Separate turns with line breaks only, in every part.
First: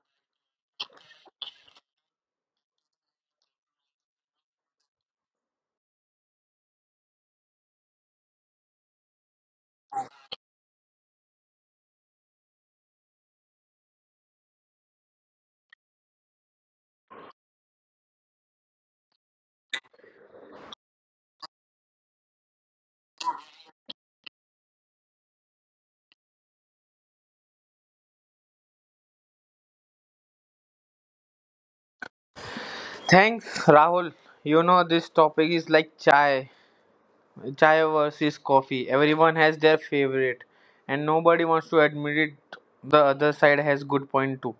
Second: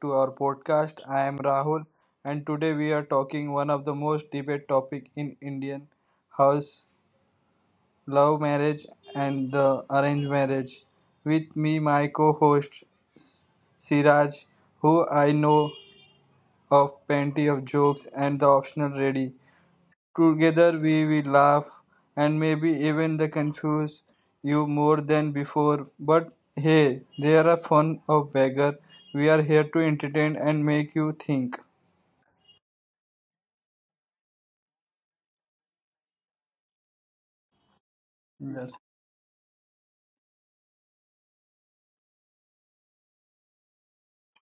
to our podcast. I am Rahul and today we are talking one of the most debated topic in Indian house, love marriage and the arranged marriage. With me my co-host Siraj who I know of plenty of jokes and the optional ready. Together we will laugh and maybe even the confuse you more than before. But hey, they are a fun of beggar. We are here to entertain and make you think.
Thanks, Rahul. You know, this topic is like chai. Chai versus coffee. Everyone has their favorite, and nobody wants to admit it. The other side has good point too.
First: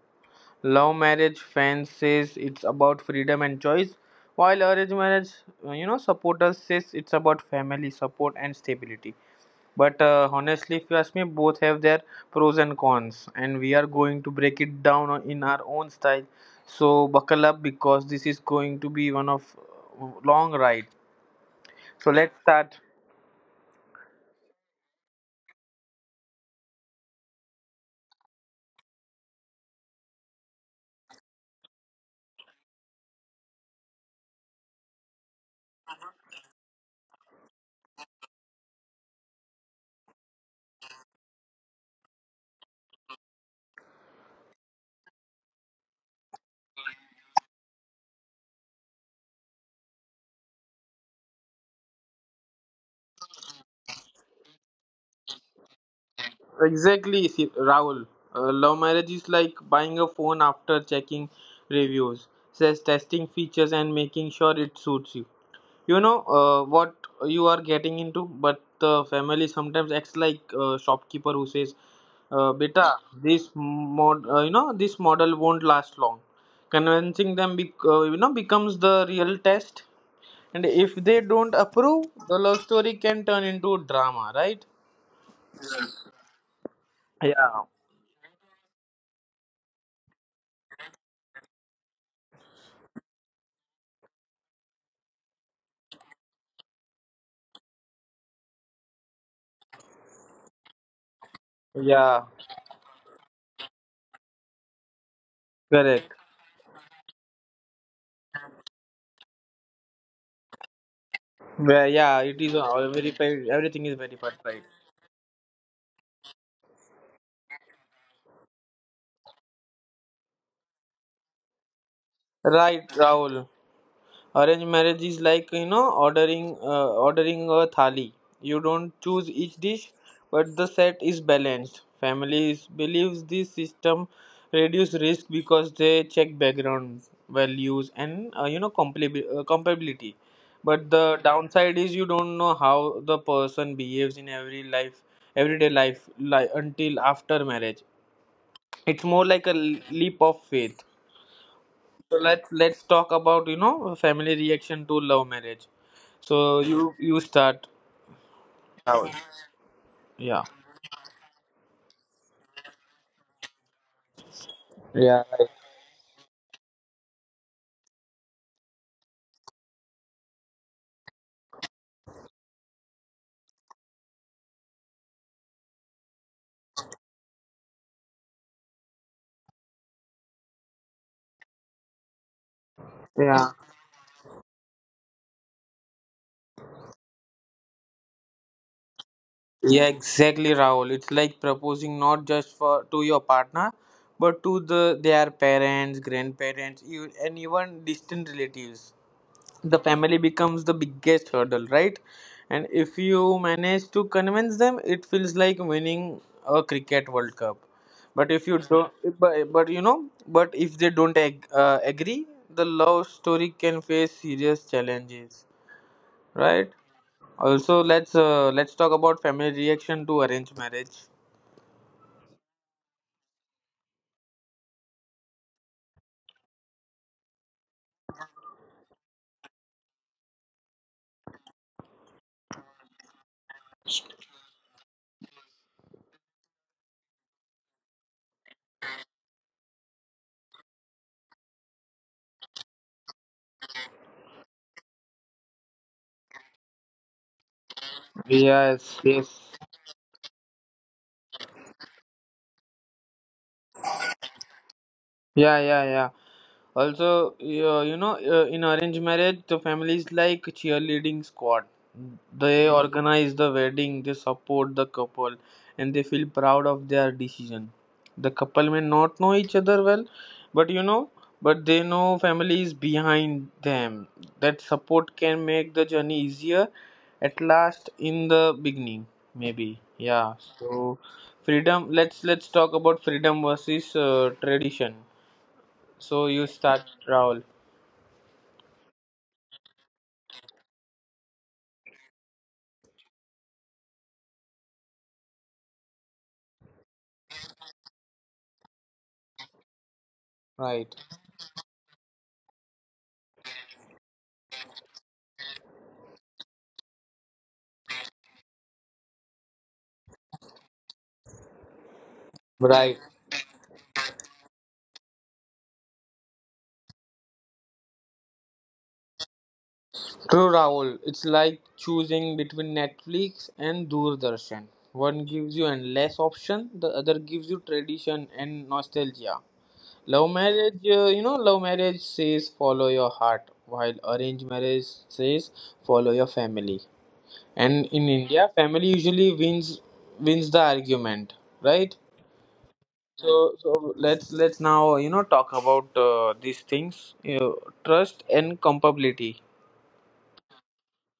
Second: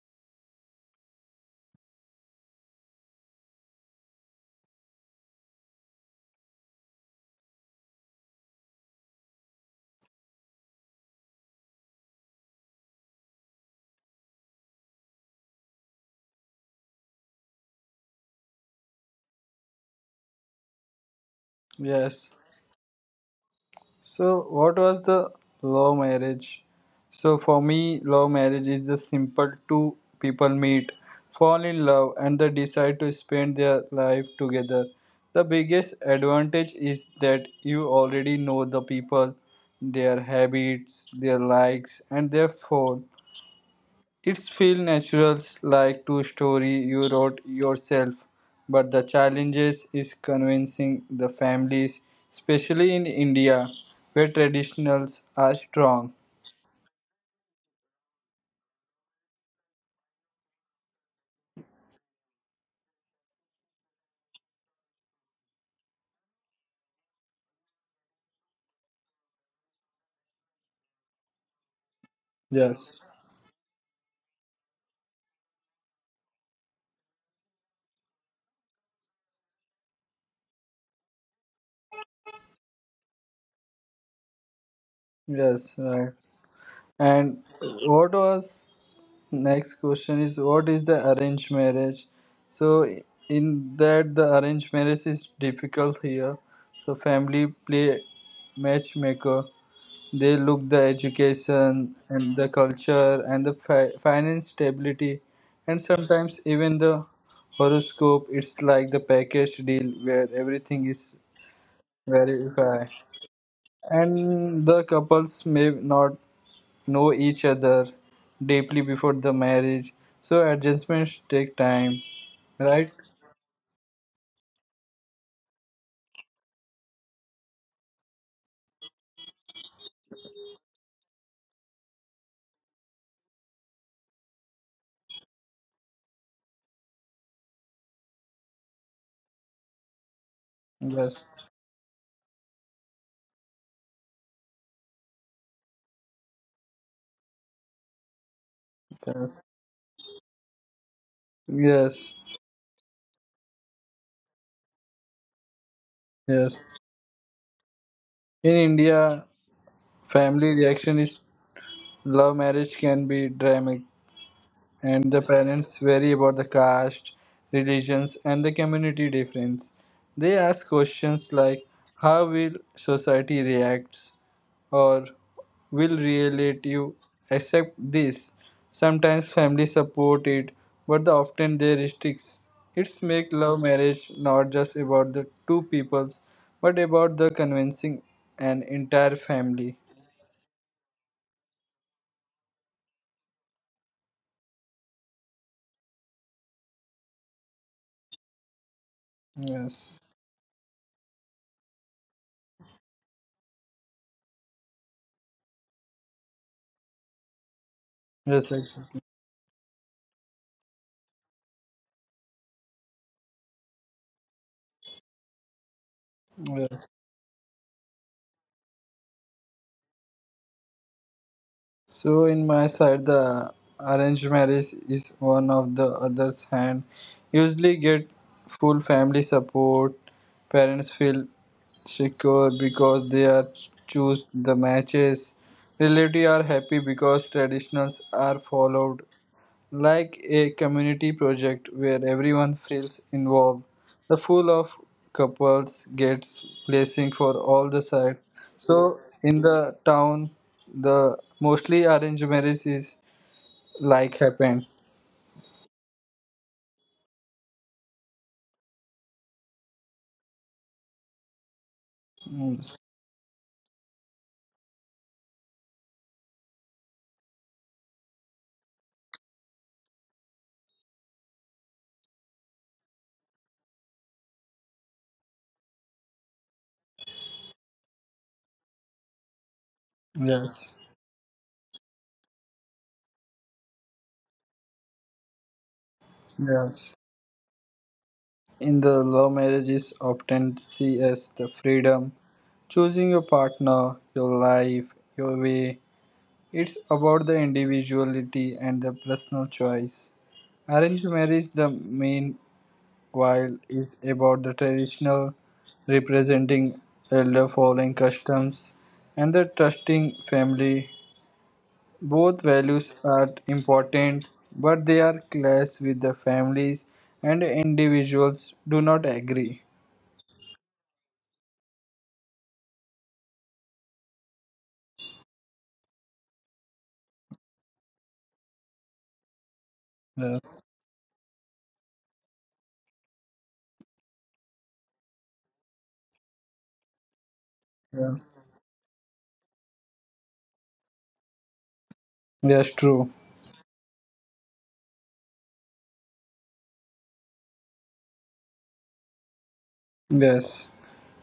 Love marriage fans says it's about freedom and choice, while arranged marriage, supporters says it's about family support and stability. But honestly, if you ask me, both have their pros and cons, and we are going to break it down in our own style. So buckle up because this is going to be one of long ride. So
Yes.
let's start.
So, what was the love marriage? So, for me, love marriage is the simple two people meet, fall in love, and they decide to spend their life together. The biggest advantage is that you already know the people, their habits, their likes, and their fall. It's feel natural like two story you wrote yourself, but the challenges is convincing the families, especially in India, where traditionals are strong.
Exactly, Rahul. Love marriage is like buying a phone after checking reviews, says testing features and making sure it suits you. You know what you are getting into, but the family sometimes acts like a shopkeeper who says, "Beta,
Yes.
this model won't last long." Convincing them, becomes the real test. And if they don't approve, the love story can turn into drama, right?
Yes, right. And
Yeah.
what was next question is what is the arranged marriage? So in that the arranged marriage is difficult here. So family play matchmaker. They look the education
Yeah.
and the culture and the finance stability and
Correct.
sometimes even the horoscope. It's like the package deal where everything is
Where yeah, it is
verified.
all very everything is very
And
perfect.
the couples may not know each other deeply before the marriage, so adjustments take time,
Right,
right?
Rahul. Arranged marriage is like ordering ordering a thali. You don't choose each dish, but the set is balanced. Families believes this system reduce risk because they check background values and compatibility. But the
Yes,
downside is you don't know how the person behaves in every life, everyday life, until after marriage it's more
yes,
like a leap of faith.
yes,
So let's talk about family reaction to love marriage. So
yes.
you start,
In
Rahul.
India,
yeah
family reaction is love marriage can be dramatic and the
yeah like-
parents worry about the caste, religions, and the community difference. They ask questions like how will society react or will relative accept this? Sometimes family support it, but the often they restricts. It's make
yeah
love marriage not just about the two peoples, but about the convincing an entire family.
yeah exactly Rahul, it's like proposing not just for to your partner but to the their parents, grandparents, you, and even distant relatives. The
Yes.
family becomes the biggest hurdle, right? And if you manage to convince them, it feels like winning a cricket world cup. But
Yes,
if you don't
exactly.
but you know but if they don't agree, the love story can face serious challenges, right?
Yes.
Also, let's talk about family reaction to arranged marriage.
So in my side, the arranged marriage is one of the other's hand. Usually get full family support. Parents feel secure because they are choose the matches. Relatives are happy because traditions are followed like a community project where everyone feels involved. The full of couples gets blessing for all the side. So
Yes, yes.
in the town, the mostly arranged marriage is like happen.
Yeah, yeah, yeah. Also, in arranged marriage, the family is like cheerleading squad.
Mm,
They organize the wedding, they support the couple, and they feel proud of their decision. The couple may not know each other well, but but they know family is behind them. That support can make the journey easier at last in the beginning, maybe. Yeah.
yes,
So, freedom. Let's talk about freedom versus tradition. So you start,
yes.
Rahul.
In the love marriages, often see as the freedom, choosing your partner, your life, your way. It's about the individuality and the personal choice.
Right.
Arranged marriage, the main while is about the traditional representing elder following customs and the trusting family, both values
Right.
are important, but they are clash with the families and individuals do not agree.
True, Rahul. It's like choosing between Netflix and Doordarshan. One gives you endless option, the other gives you tradition and nostalgia. Love
Yes,
marriage, uh, you know, love marriage says follow your heart, while arranged marriage says follow your family. And in
yes,
India, family usually wins wins the argument, right?
yes, true,
So let's now talk about these things. You know, trust and compatibility.
yes.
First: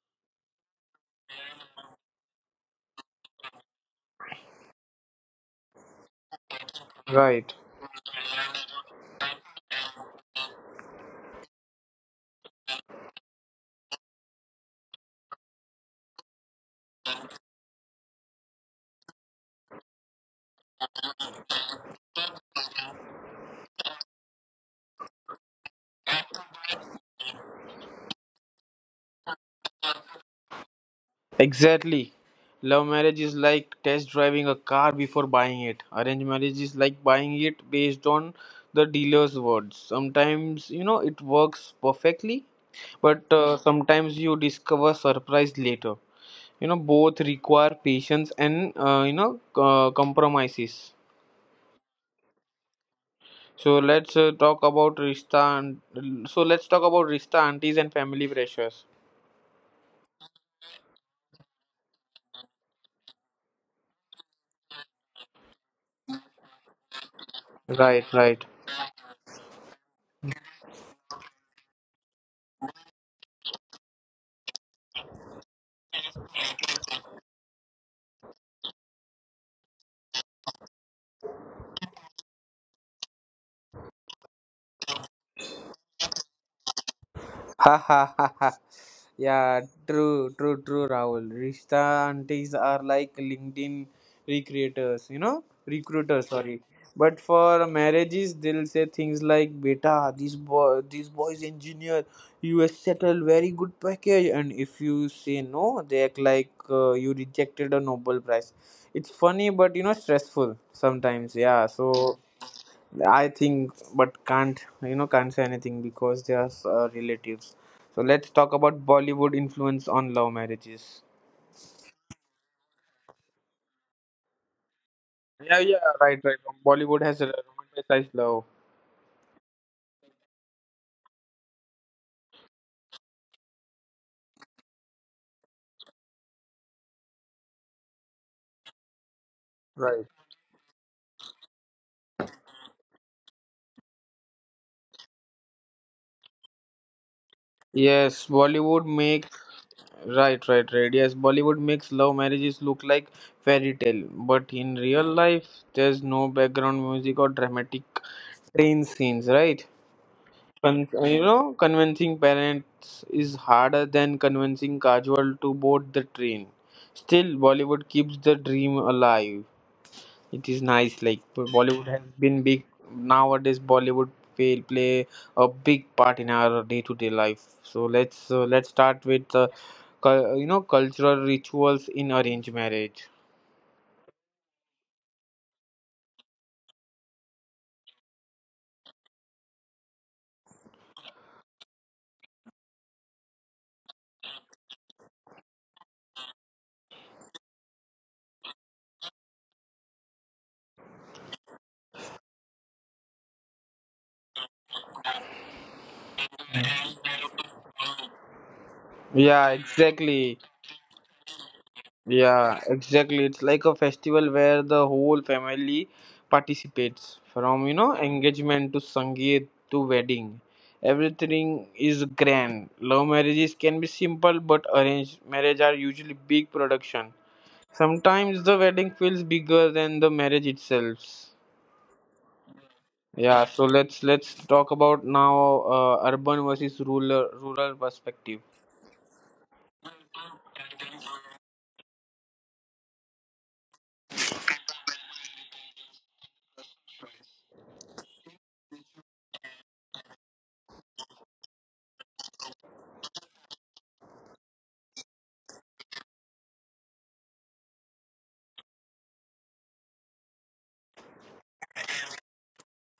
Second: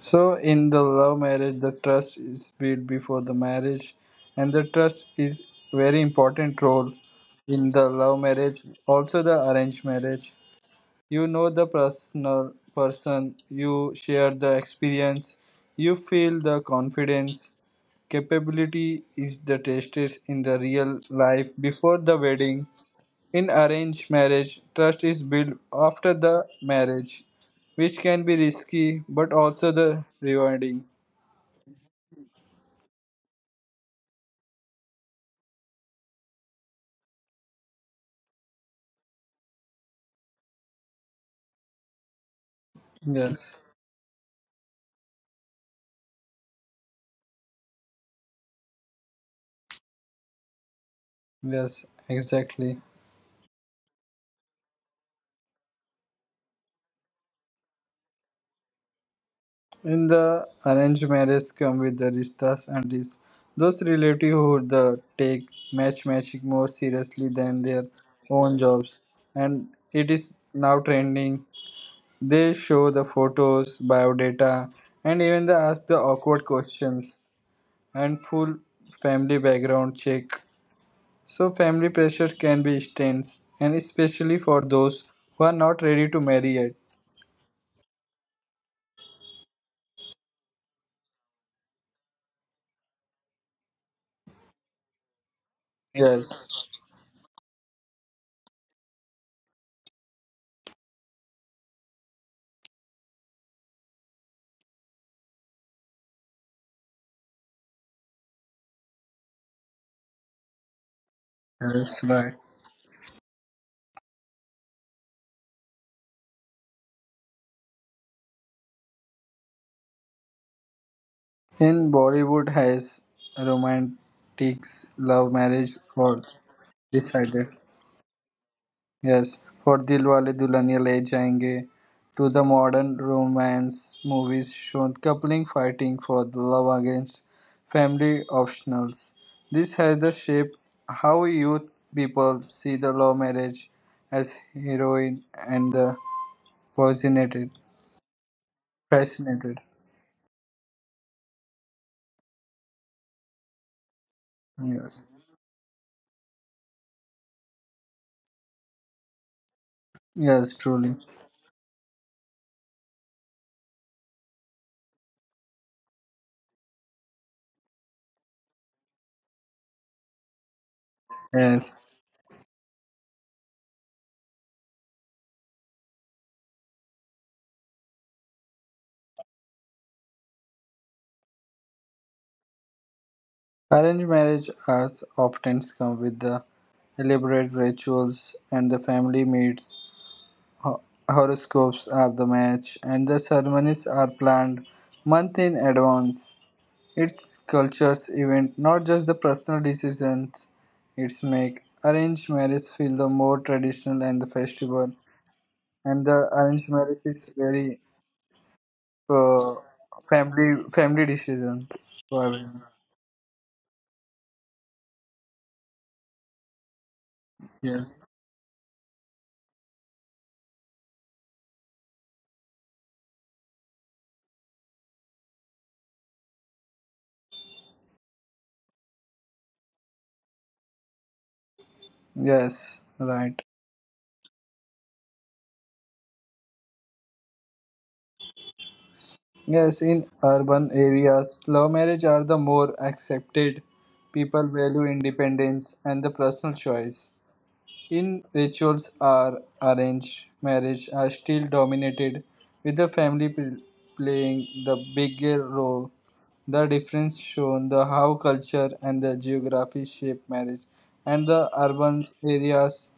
So in the love marriage, the trust is built before the marriage, and the trust is very important role
Right.
in the love marriage, also the arranged marriage. You know the personal person, you share the experience, you feel the confidence. Capability is the tested in the real life before the wedding. In arranged marriage, trust is built after the marriage, which can be risky but also the rewarding.
Exactly. Love marriage is like test driving a car before buying it. Arranged marriage is like buying it based on the dealer's words. Sometimes you know it works perfectly, but
Yes,
sometimes you discover surprise later. You know both require patience and compromises.
yes, exactly.
So let's talk about Rista and so let's talk about Rista aunties and family pressures.
In the arranged marriage come with the rishtas and this. Those relatives who the take matchmaking more seriously than their
Right, right.
own jobs. And it is now trending. They show the photos, biodata, and even they ask the awkward questions and full family background check. So family pressure can be intense and especially for those who are not ready to marry yet.
Ha ha ha ha. Yeah, true, true, true, Rahul. Rishta aunties are like LinkedIn recruiters,
Yes.
sorry. But for marriages, they'll say things like, Beta, this boy, this boy's engineer, you has settled very good package. And if you say no, they act like you rejected a Nobel Prize. It's funny, but you know, stressful sometimes. Yeah,
That's
so
right.
I think, but can't can't say anything because they are relatives. So let's talk about Bollywood influence on love marriages.
In Bollywood has romantics love
Yeah,
marriage
yeah, right,
for
right. Bollywood has a
decided.
romanticized love.
Yes. For Dilwale Dulhaniya Le Jayenge to the modern romance movies shown coupling fighting for the love against family optionals. This has
Right.
the shape how youth people see the love marriage as heroine and the fascinated
Yes, Bollywood makes
fascinated.
right, right, right. Yes, Bollywood makes love marriages look like fairy tale, but in real
Yes.
life, there's no background music or dramatic train scenes, right?
Yes, truly.
Convincing parents is harder than convincing casual to board the train. Still, Bollywood keeps the dream alive. It is nice. Like
Yes.
Bollywood has been big nowadays. Bollywood play a big part in our day-to-day life. So let's start with cultural rituals in arranged marriage.
Arranged marriage as often come with the elaborate rituals and the family meets, ho- horoscopes are the match, and the ceremonies are planned month in advance. It's culture's event, not just the personal decisions it's make. Arranged marriage feel the more traditional and the festival, and the arranged marriage is very
Yeah,
uh,
exactly.
family decisions for
Yeah,
everyone.
exactly. It's like a festival where the whole family participates from, you know,
Yes,
engagement to Sangeet to wedding. Everything is grand. Love marriages can be simple, but arranged marriage are usually big production. Sometimes the wedding feels bigger than the marriage itself.
yes, right.
Yeah, so let's talk about now urban versus rural perspective.
Yes, in urban areas, love marriage are the more accepted. People value independence and the personal choice. In rituals are arranged marriage are still dominated with the playing the bigger role. The difference shown the how culture and the geography shape marriage and the urban areas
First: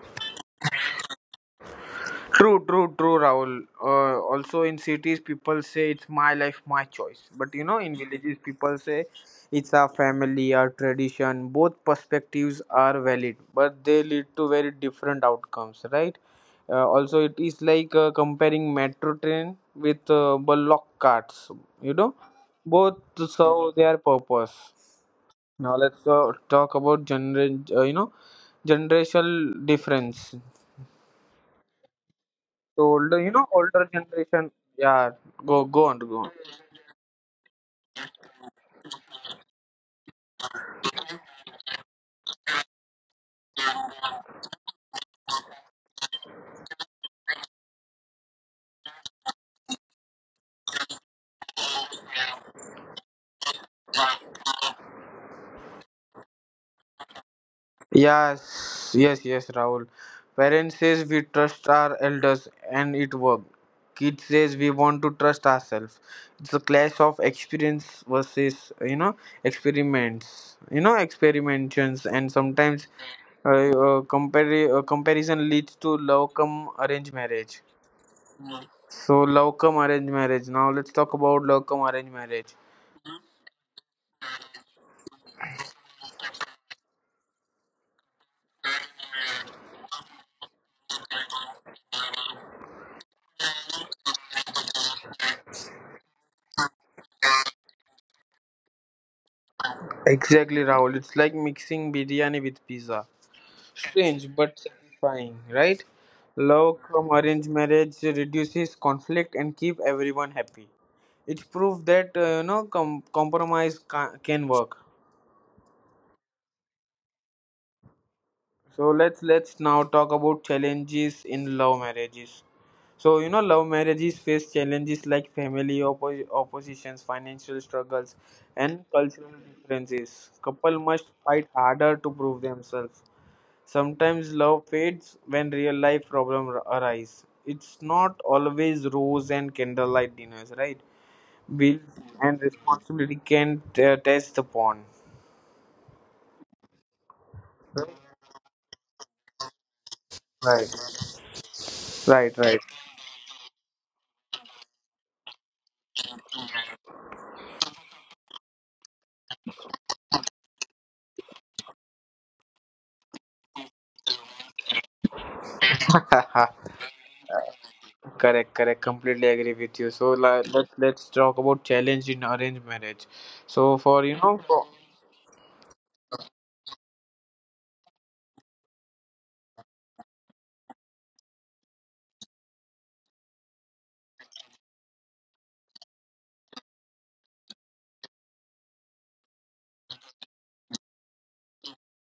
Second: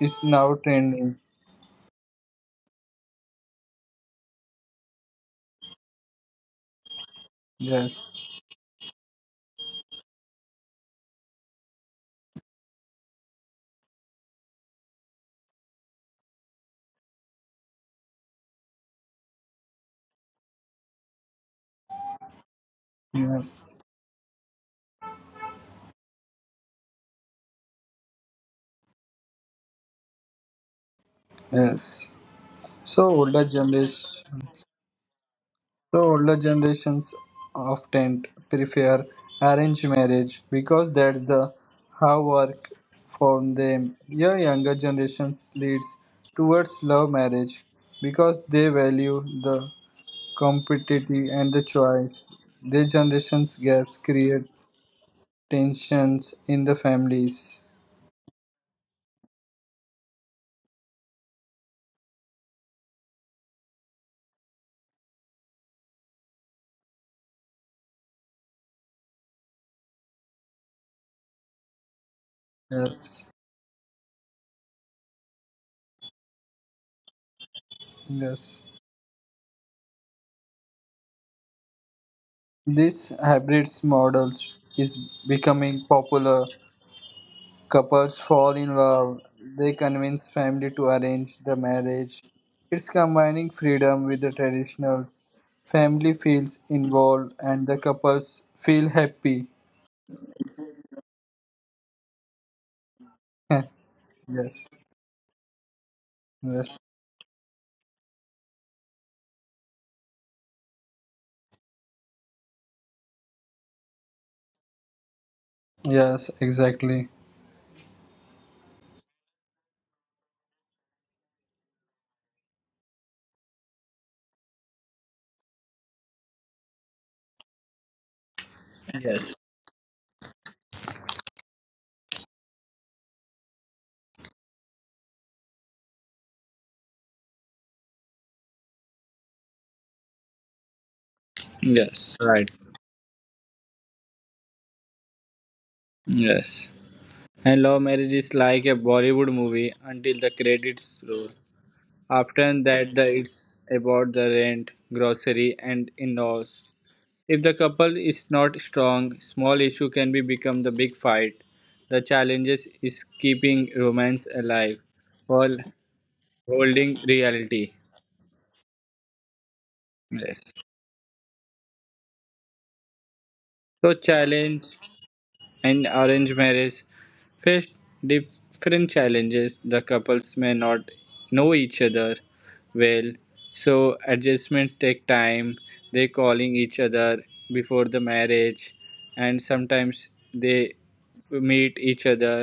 is now trending.
True, true, true, Rahul. Also, in cities, people say it's my life, my choice. But you know, in
Yes.
villages, people say it's our family, our tradition. Both perspectives are valid, but they lead to very different outcomes, right? Also, it is like comparing metro train with bullock carts. You know, both
Yes.
serve their purpose. Now let's talk about generational difference.
Yes.
So
So older
older
generation.
generation. Yeah, go
So
on, go
older
on.
generations often prefer arranged marriage because that's the how work for them. Your younger generations leads towards love marriage because they value the competitive and the choice. Their generations gaps create tensions in the families.
Yes, yes, yes, Rahul. Parents says we trust our elders, and it worked. Kids says we want to trust ourselves. It's a clash of experience versus experiments, you know experimentations, and sometimes
Yes.
comparison leads to love come arranged marriage.
Yes.
So love come arranged marriage. Now let's talk about love come arranged marriage.
This hybrid models is becoming popular. Couples fall in love, they convince family to arrange the marriage. It's combining freedom with the traditionals. Family feels involved and the couples feel happy.
Exactly, Rahul. It's like mixing biryani with pizza.
Heh,
Strange but
yes.
satisfying, right?
Yes.
Love from arranged marriage reduces conflict and keep everyone happy. It's proof that compromise can work.
Yes, exactly.
So let's now talk about challenges in love marriages. So you know love marriages face challenges like family oppositions, financial struggles, and
Yes.
cultural differences. Couple must fight harder to prove themselves. Sometimes love fades when real life problems arise. It's not always rose and candlelight dinners, right?
Yes.
Bills
Right.
and responsibility can test upon.
Yes. And love marriage is like a Bollywood movie until the credits
Right,
roll. After
right,
that,
right.
it's about the rent, grocery, and in-laws. If the couple is not strong, small issue can be become the big fight. The challenges is keeping romance alive while holding reality.
Correct, correct. Completely agree with you.
Yes.
So let's talk about challenge in arranged marriage.
So
So for you
challenge.
know for-
In arranged marriage, face different challenges. The couples may not know each other well, so adjustments take time. They calling each other before the marriage, and sometimes they meet each other,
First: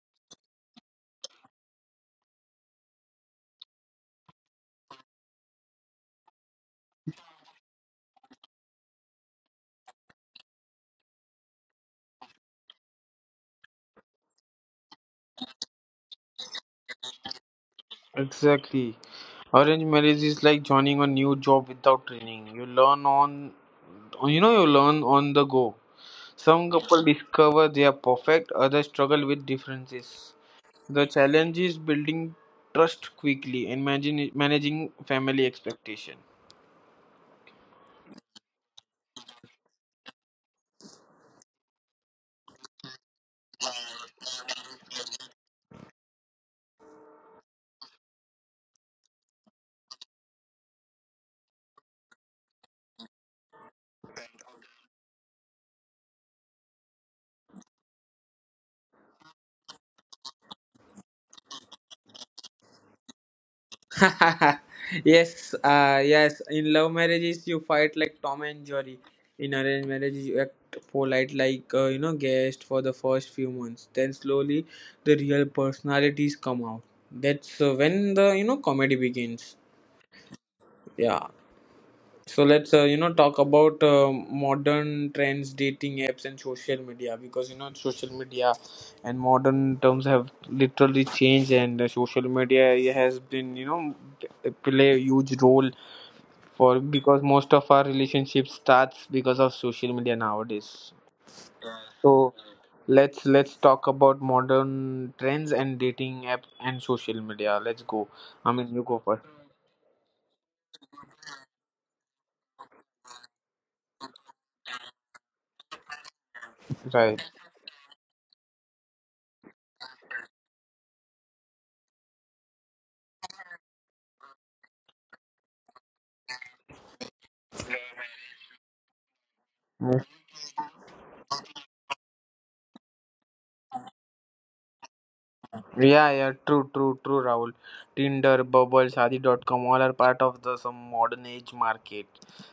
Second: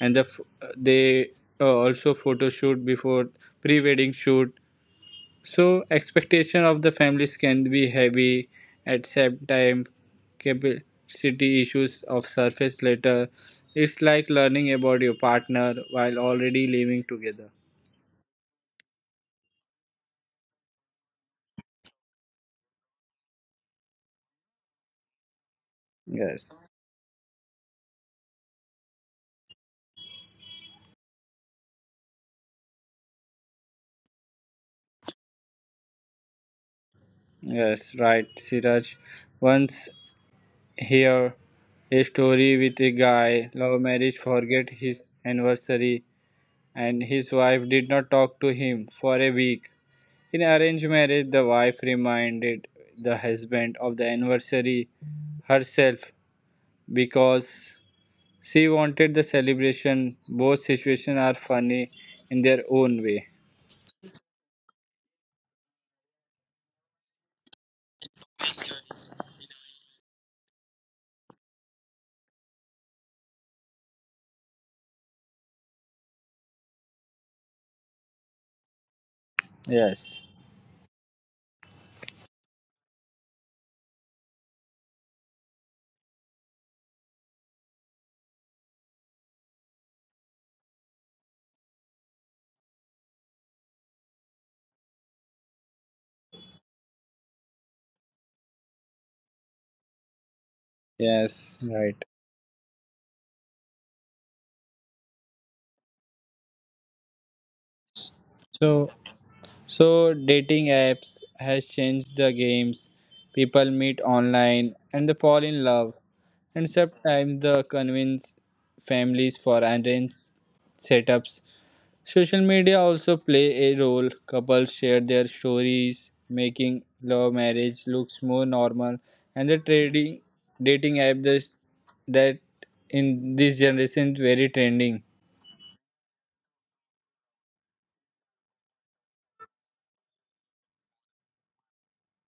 and they also photo shoot before pre-wedding shoot, so expectation of the families can be heavy at same time capacity issues of surface later. It's like learning about your partner while already living together.
exactly, arranged marriage is like joining a new job without training. You learn on the go. Some
Yes.
couples discover they are perfect, others struggle with differences. The challenge is building trust quickly and managing family expectation.
Yes, right, Siraj. Once hear a story with a guy, love marriage forget his anniversary and his wife did not talk to him for a week. In arranged marriage, the wife reminded the husband of the anniversary herself because she wanted the celebration. Both situations are funny in their own way.
Yes, yes. In love marriages, you fight like Tom and Jerry. In arranged marriages, you act polite like guest for the first few months. Then slowly, the real personalities come out. That's when the comedy begins.
Yes,
Yeah. So let's talk about modern trends, dating apps, and social media, because you know social media and modern terms have literally changed, and social media has been play a huge role for because most of our relationship starts because of social media nowadays.
yes, right.
So let's talk about modern trends and dating apps and social media. Let's go. I mean, you
So,
go first.
so dating apps has changed the games. People meet online and they fall in love, and
Right.
sometimes they convince families for arranged setups. Social media also play a role. Couples share their stories, making love marriage looks more normal. And the trading dating app that in this generation is very trending.
Yeah, yeah, true, true, true, Rahul. Tinder, Bubble, Shadi.com, all are part of the some modern age market.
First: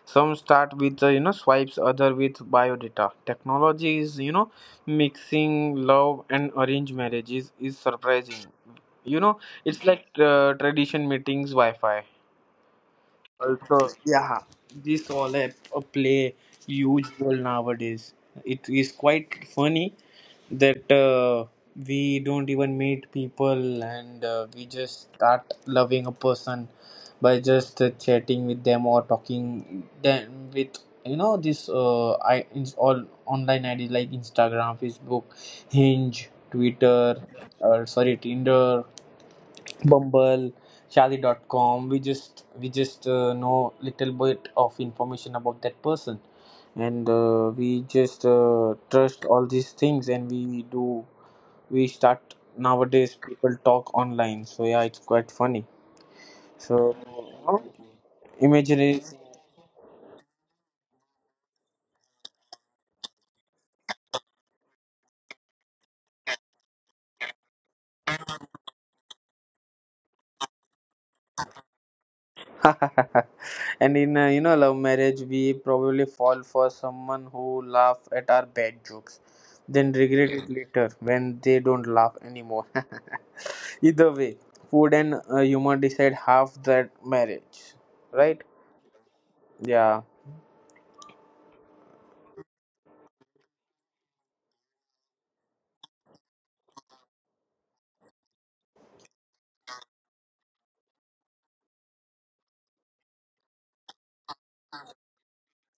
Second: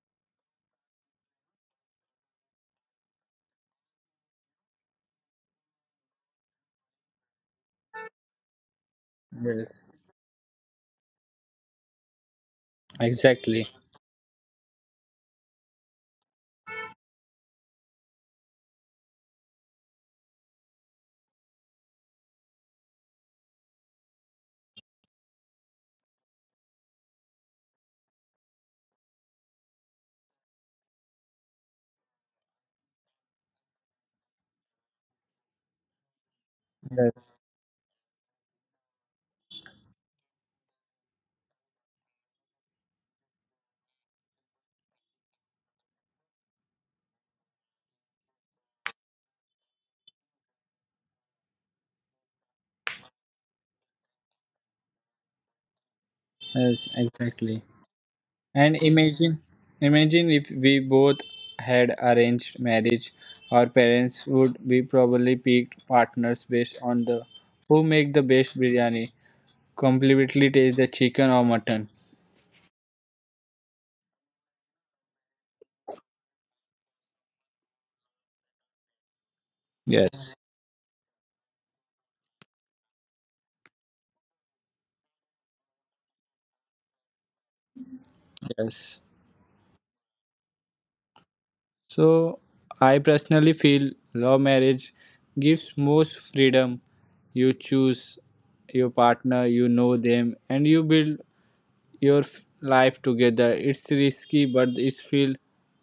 Some start with swipes, other with biodata. Technology is you know mixing love and arranged marriages is surprising. You know,
Yes,
it's like tradition meetings, Wi-Fi.
exactly.
Also, yeah, this all a play huge role nowadays. It is quite funny that we don't even meet people and we just start loving a person by just chatting with them or talking them with you know this I it's all online IDs like Instagram, Facebook, Hinge, Twitter,
Yes,
or sorry Tinder, Bumble, Shadi.com. We just know little bit of information about that person and we just trust all these things and we start nowadays people talk online, so yeah, it's quite funny.
yes,
So
exactly. And
imaginary.
imagine if we both had arranged marriage, our parents would be probably picked partners based on the who make the best biryani, completely taste the chicken or mutton.
And in love marriage we probably fall for someone who laugh at our bad jokes then
Yes,
regret it later when they don't laugh anymore. Either way, food and humor decide half that marriage, right?
yes.
Yeah.
So I personally feel love marriage gives most freedom. You choose your partner, you know them, and you build life together. It's risky, but it's feel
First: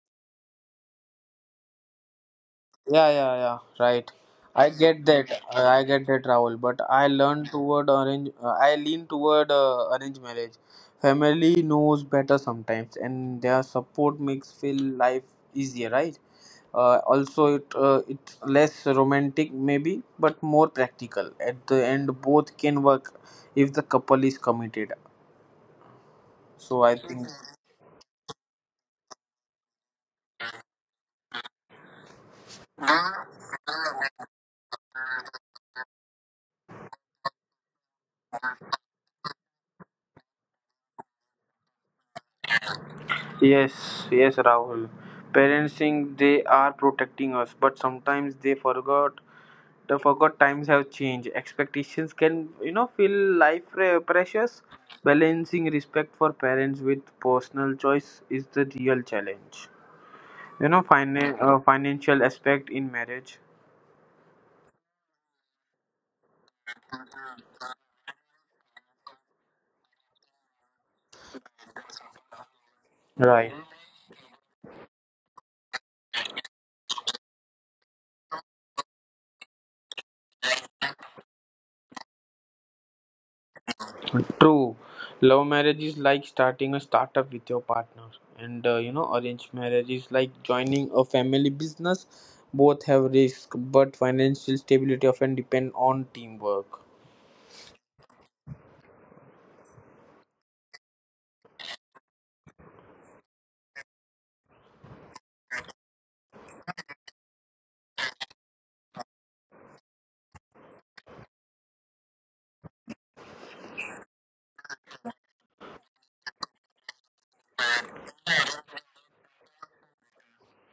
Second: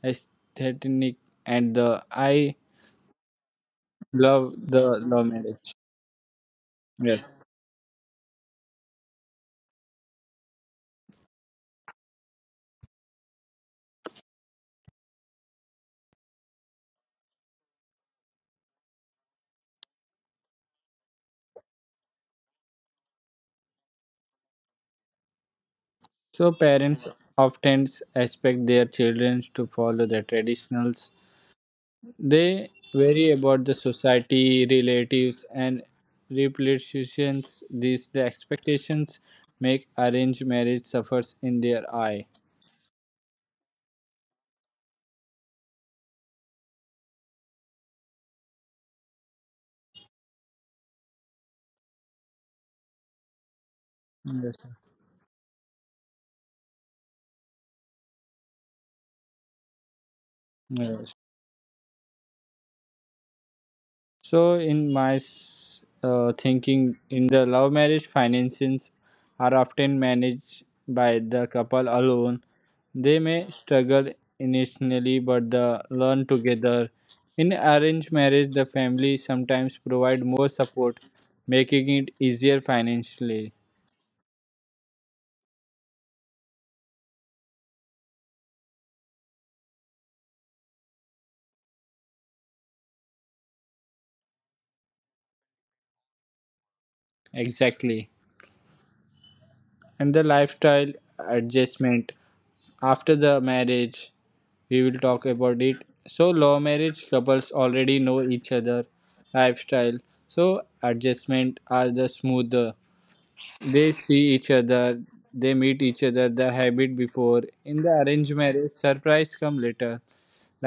aesthetic, and the I
Yeah, yeah, yeah. Right.
love
I
the
get
love
that.
marriage.
I get that, Rahul. But I
Yes.
learn toward arrange. I lean toward arranged marriage. Family knows better sometimes, and their support makes feel life easier, right? Also, it's less romantic maybe, but more practical. At the end, both can work if the couple is committed. So
So
I think.
parents often expect their children to follow the traditional. They worry about the society, relatives, and reputations. These the expectations make arranged marriage suffers in their eye.
Yes, yes, Rahul. Parents think they are protecting us, but sometimes they forgot. The forgot times have changed. Expectations can, you know, feel life precious.
Yes, sir.
Balancing respect for parents with personal choice is the real challenge. You know,
Yes.
financial aspect in marriage.
So, in thinking, in the love marriage, finances are often managed by the couple alone. They may
Right.
struggle initially, but they learn together. In arranged marriage, the family sometimes provide more support, making it easier financially.
True, love marriage is like starting a startup with your partner, and arranged marriage is like joining a family business. Both have risk, but financial stability often depend on teamwork.
Exactly. And the lifestyle adjustment. After the marriage we will talk about it. So law marriage couples already know each other lifestyle, so adjustment are the smoother. They see each other, they meet each other the habit before. In the arranged marriage surprise come later,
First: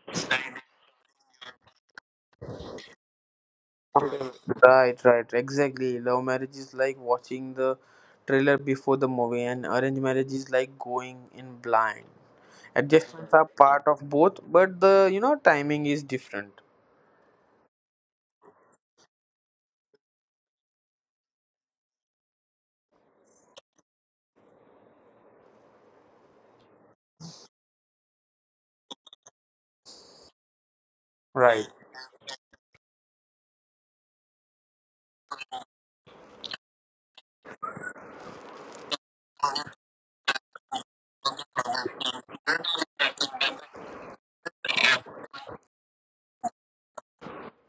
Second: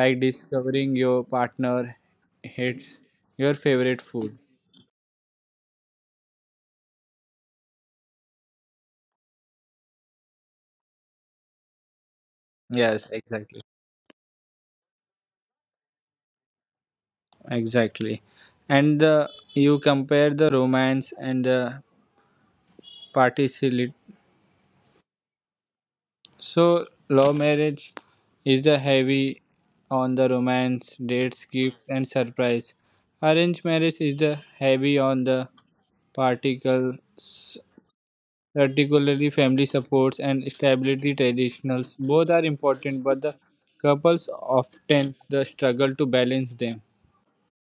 like discovering your partner hates your favorite food.
Right, right, exactly. Love marriage is like watching the trailer before the movie, and arranged marriage is like going in blind.
Yes,
Adjustments are
exactly.
part of both, but the timing is different.
Exactly. And the you compare the romance and the participatory. So, love marriage is the heavy on the romance, dates,
Right.
gifts, and surprise. Arranged marriage is the heavy on the particles, particularly family supports and stability traditionals. Both are important, but the couples often the struggle to balance them.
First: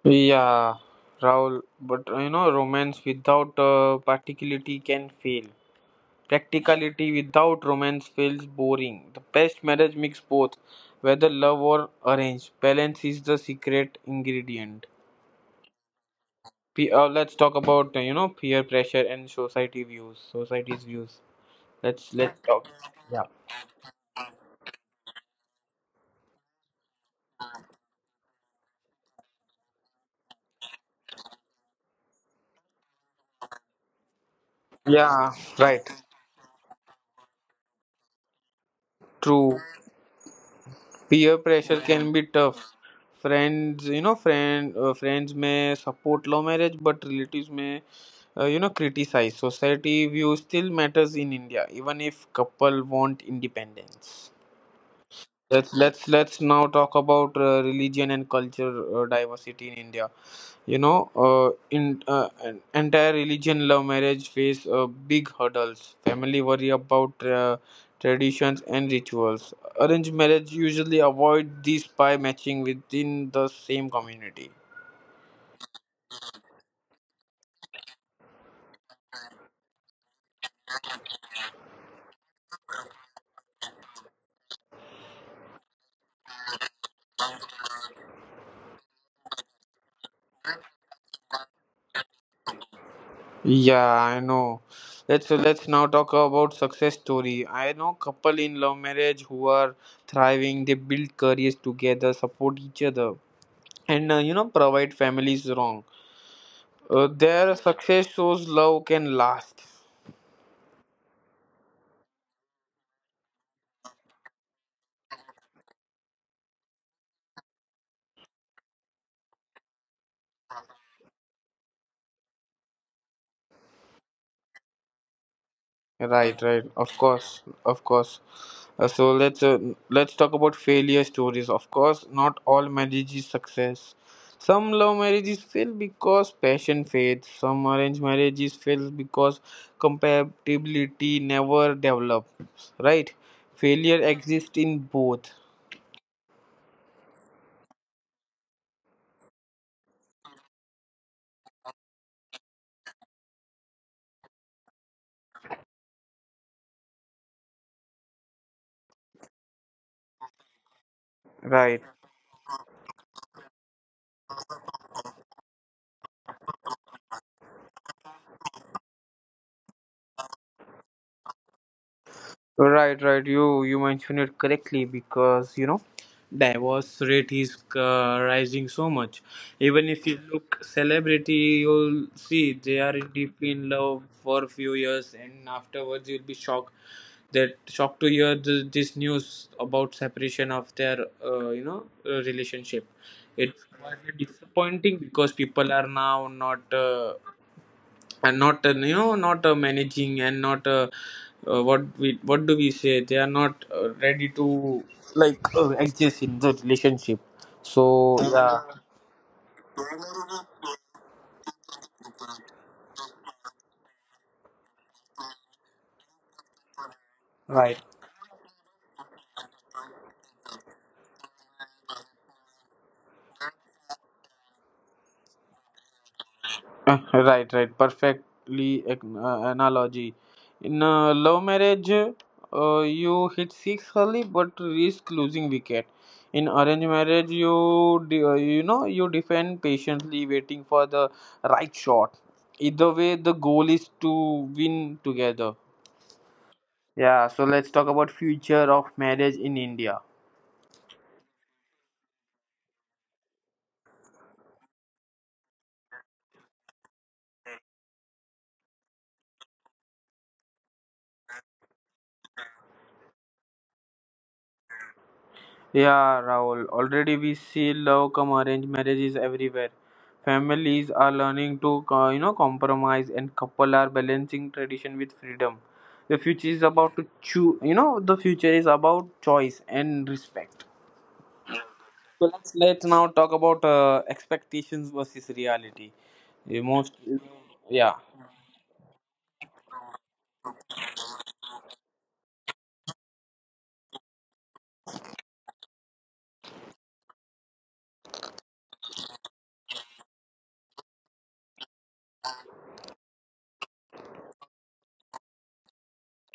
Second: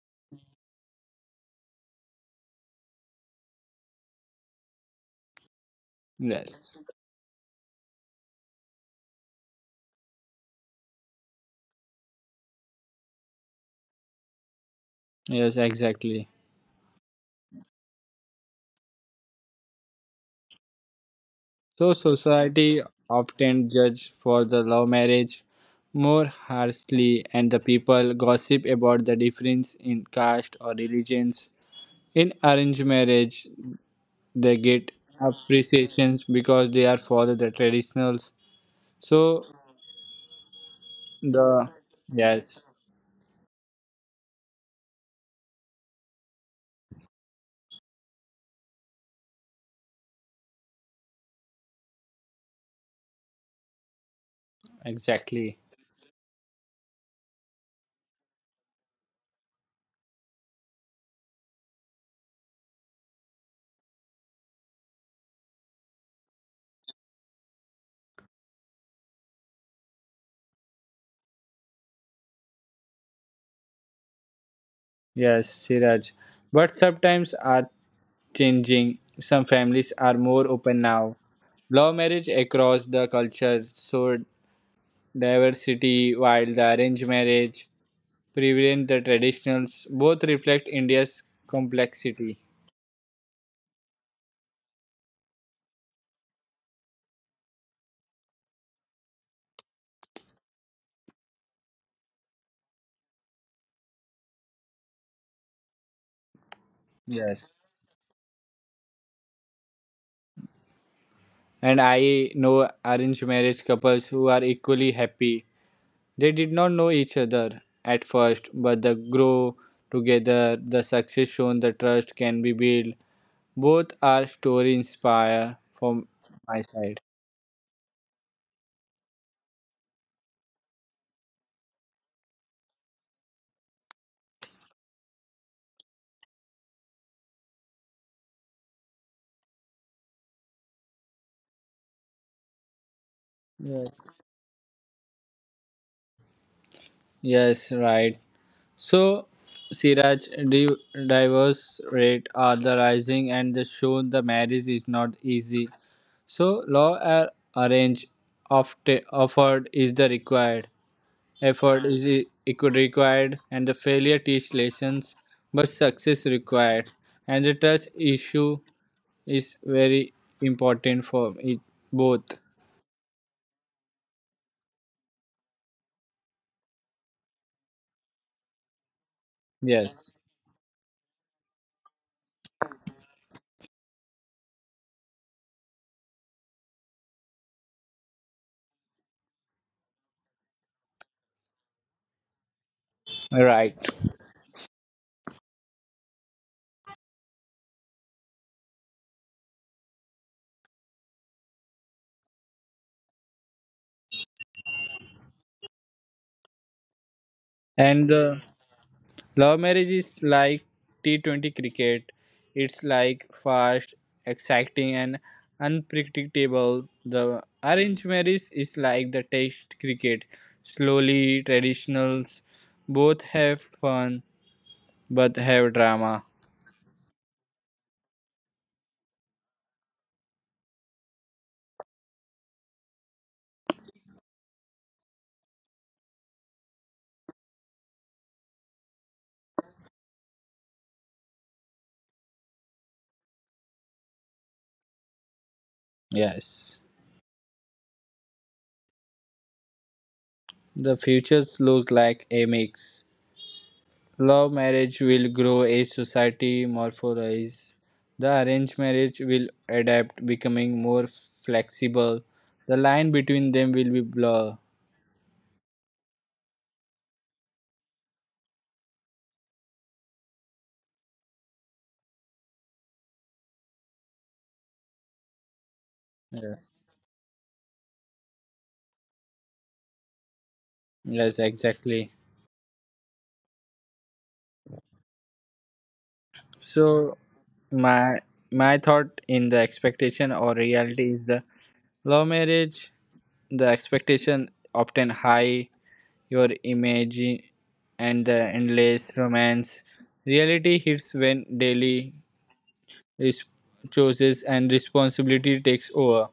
Yeah, Rahul, but you know, romance without practicality can fail.
Yes.
Practicality without romance feels boring. The best marriage mix both, whether love or arranged. Balance is the secret ingredient.
Yes, exactly.
Let's talk about peer pressure and society views. Society's views.
So
Let's talk.
society
Yeah.
often judge for the love marriage more harshly and the people gossip about the difference in caste or religions. In arranged marriage they get
Yeah. Right.
appreciations because they are follow the traditionals. So
True. Peer
the
pressure can be tough.
yes,
Friends you know friend friends may support love marriage, but relatives may criticize. Society view still matters in india, even if couple want independence.
exactly.
Let's now talk about religion and culture, diversity in india. Entire religion, love marriage face big hurdles. Family worry about traditions and rituals. Arranged marriage usually avoid these by matching within the same community.
Yes, Siraj. But sometimes are changing. Some families are more open now. Love marriage across the culture, so diversity, while the arranged marriage prevent the traditionals, both reflect India's complexity.
Yeah, I know. Let's now talk about success story. I know couple in love marriage who are thriving. They build careers together, support each other, and provide families wrong.
Yes.
Their success shows love can last.
And I know arranged marriage couples who are equally happy. They did not know each other at first, but they grow together, the success shown, the trust can be built. Both are story inspire from
Right,
my
right. Of
side.
course, of course. So let's talk about failure stories. Of course, not all marriage is success. Some love marriages fail because passion fades. Some arranged marriages fail because compatibility never develops. Right? Failure
Yes.
exists in both.
Yes, right. So, Siraj, divorce rate are the rising and they show the marriage is not easy. So, law or arrange offered is the required.
Right.
Effort is required and the failure teach lessons, but success required. And the trust issue is very important for it both.
Right, right. You mentioned it correctly, because you know divorce rate is rising so much. Even if
Yes,
you look celebrity, you'll see they are deeply in love for a few years, and afterwards you'll be shocked that shocked to hear th this news about separation of their relationship. It's
right.
quite disappointing because people are now not not managing and not what do we say, they are not ready to like exist in the relationship, so
And the
yeah.
Love marriage is like T20 cricket. It's like fast, exciting, and unpredictable. The
Right.
arranged marriage is like the test cricket. Slowly, traditionals. Both have fun but have drama.
Right, right. Perfectly analogy. In love marriage, you hit six early but risk losing wicket. In arranged marriage, you de- you know you defend patiently, waiting for the right shot. Either way, the goal is to win together.
Yes.
Yeah. So let's talk about future of marriage in India.
The futures look like a mix. Love marriage will grow as society morphizes. The arranged marriage will adapt, becoming more flexible. The line between them will be blur.
Yeah, Rahul. Already we see love come arranged marriages everywhere. Families are learning to compromise, and couple are balancing tradition with freedom. The future is
Yes.
about to choose. You know, the future is about choice and respect.
Yes, exactly.
So let's now talk about expectations versus reality. The most,
So
yeah.
my my thought in the expectation or reality is the love marriage, the expectation often high, your image and the endless romance. Reality hits when daily res- chooses and responsibility takes over.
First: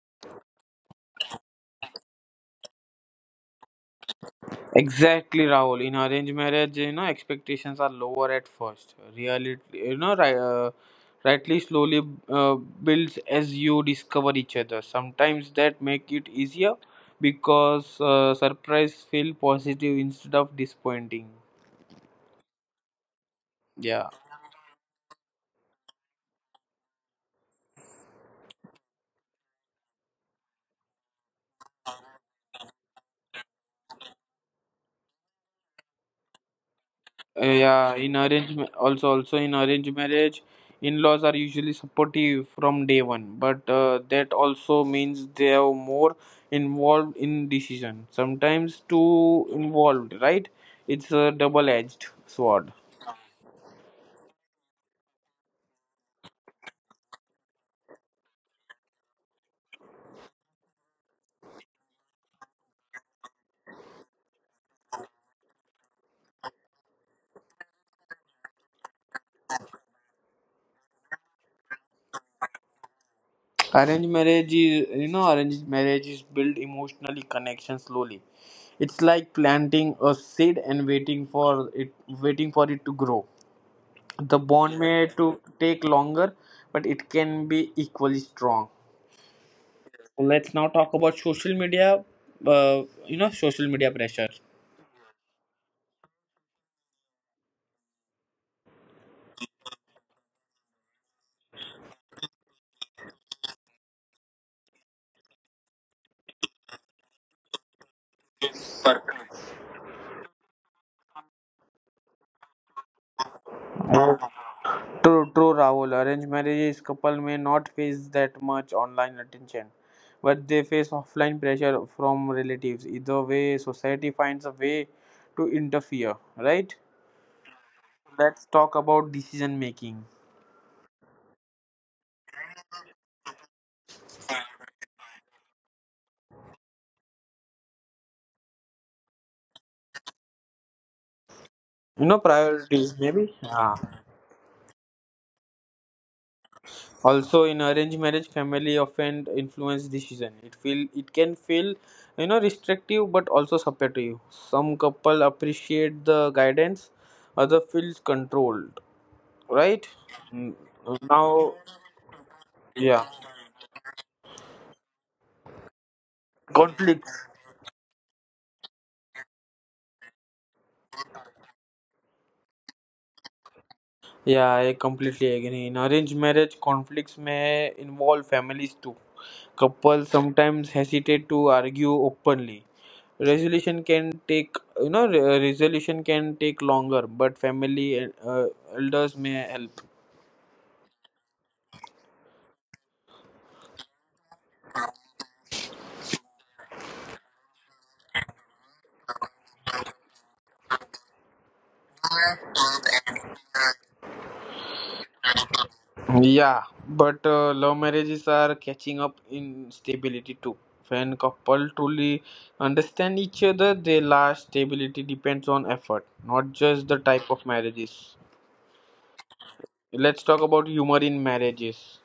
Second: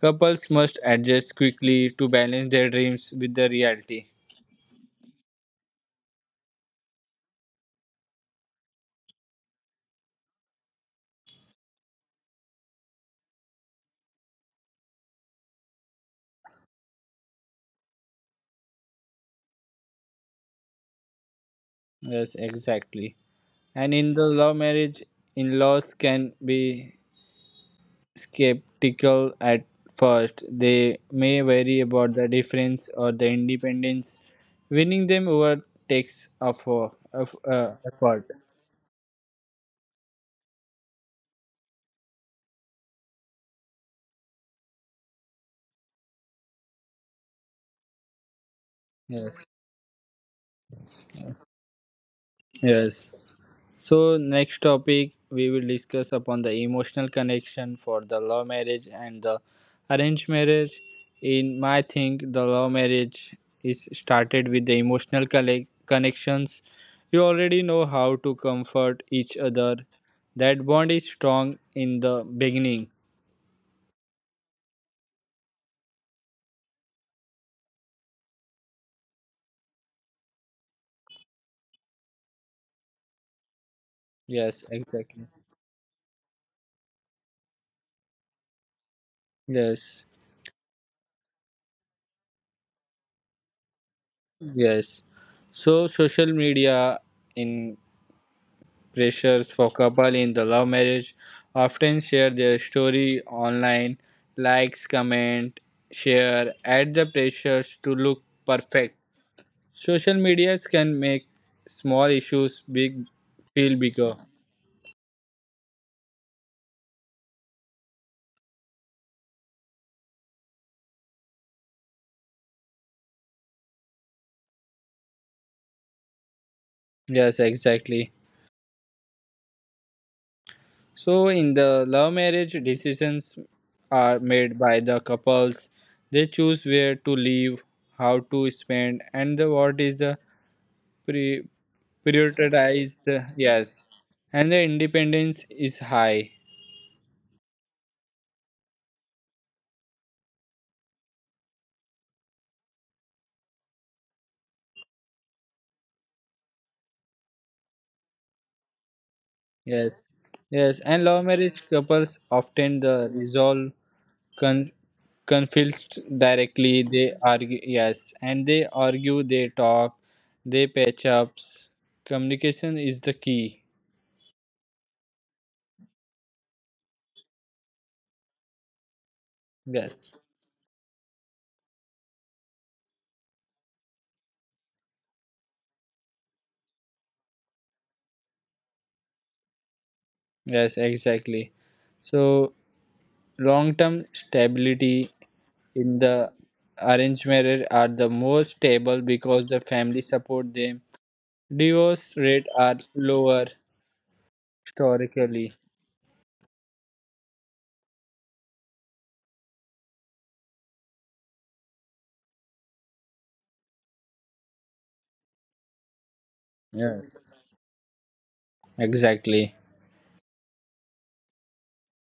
Couples must adjust quickly to balance their dreams with the reality.
Exactly, Rahul. In arranged marriage, you know, expectations are lower at first. Reality, you know, rightly slowly builds as you discover each other. Sometimes that make it easier because surprise feel positive instead of disappointing.
Yes, exactly. And
Yeah.
in the love marriage, in laws can be skeptical at first. They may worry about the difference or the independence. Winning them over takes effort.
Yeah, in
Effort.
arrange ma- also also in arranged marriage, in-laws are usually supportive from day one, but that also means they are more involved in decision. Sometimes
Yes.
too involved, right? It's a double-edged sword.
Yes. So next topic we will discuss upon the emotional connection for the love marriage and the arranged marriage. In my think, the love marriage is started with the emotional connections. You already know how to comfort each other. That bond is strong in the beginning.
Arranged marriage is built emotionally connection slowly. It's like planting a seed and waiting for it to grow. The
Yes,
bond may
exactly.
to take longer, but it can be equally strong.
Yes,
Let's now talk about social media. You know, social media pressure.
yes. So social media in pressures for couple in the love marriage often share their story online, likes, comment, share, add the pressures to look perfect. Social medias can make small issues big, feel bigger.
True, true, Rahul. Arranged marriages couple may not face that much online attention, but they face offline pressure from relatives. Either way, society finds a way to interfere, right?
Yes, exactly.
Let's talk about decision making.
So in the love marriage decisions are made by the couples. They choose where to live, how to spend, and the what is the pre-
You know, priorities,
prioritized.
maybe? Yeah.
Yes, and the independence is high.
also in arranged marriage family often influence decision it can feel restrictive but also supportive. Some couple appreciate the guidance, other feels controlled,
Yes,
right? Mm,
yes, and love marriage
now.
couples often the
Yeah.
resolve con- conflicts directly. They
Conflict.
argue. Yes, and they argue, they talk, they patch ups. Communication is the key.
Yeah, I completely agree. In arranged marriage conflicts may involve families too.
Yes,
Couples sometimes hesitate to argue openly. Resolution can take resolution can take longer, but family and elders may help.
yes, exactly. So long term stability in the arranged marriage are the most stable because the family support them. Divorce rate are lower historically.
Yeah, but love marriages are catching up in stability too. When couple truly understand each other, they last. Stability depends on effort, not just the
Yes.
type of marriages.
Exactly.
Let's talk about humor in marriages.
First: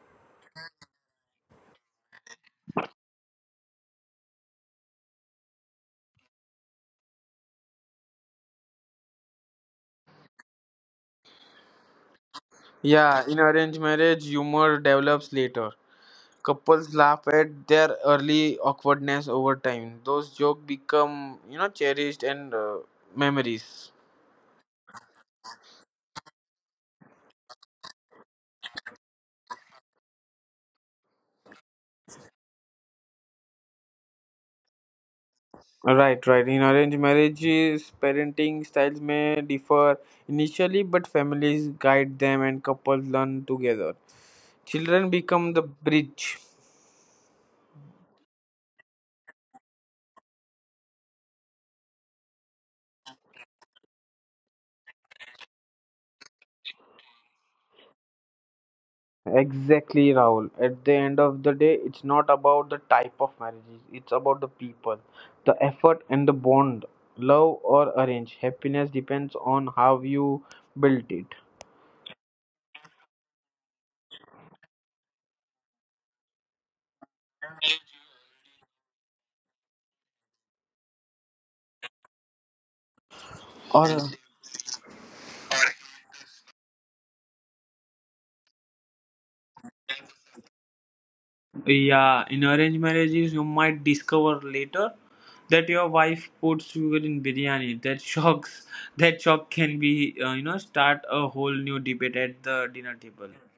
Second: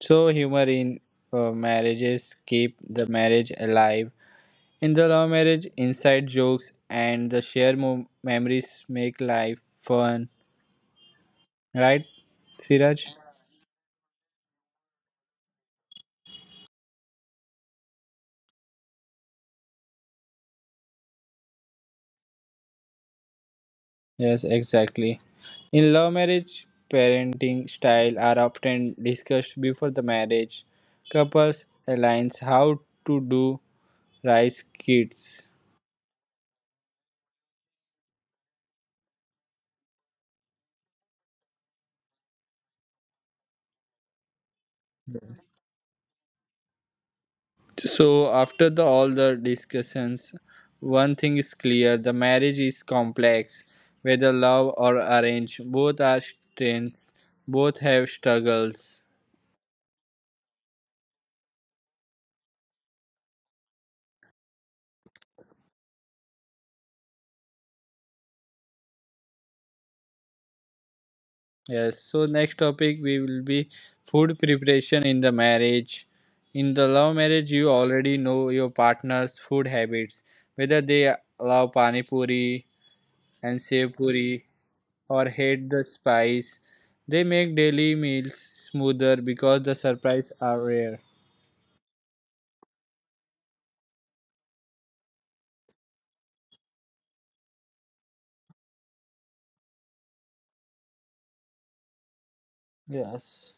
So humor in marriages keep the marriage alive. In the love marriage, inside jokes and the shared memories make life fun. Right, Siraj?
Yeah, in arranged marriage, humor develops later. Couples laugh at their early awkwardness over time. Those jokes become, you know, cherished and memories.
Yes, exactly. In love marriage, parenting style are often discussed before the marriage. Couples aligns how to do raise kids.
Right, right. In arranged marriages, parenting styles may differ initially, but families guide them and couples learn together. Children become the bridge.
So after the all the discussions, one thing is clear: the marriage is complex, whether love or arrange. Both are strengths. Both have struggles.
Exactly, Rahul. At the end of the day, it's not about the type of marriages, it's about the people, the effort, and the bond. Love or arrange, happiness depends on how you built it.
Yes. So next topic we will be food preparation in the marriage. In the love marriage, you already know your partner's food habits, whether they love pani puri and
Or
sev puri or hate the spice. They make daily meals smoother because the surprises are rare.
yeah, in arranged marriages you might discover later that your wife puts sugar in biryani. That shocks. That shock can be start a whole new debate at the dinner table.
Yes.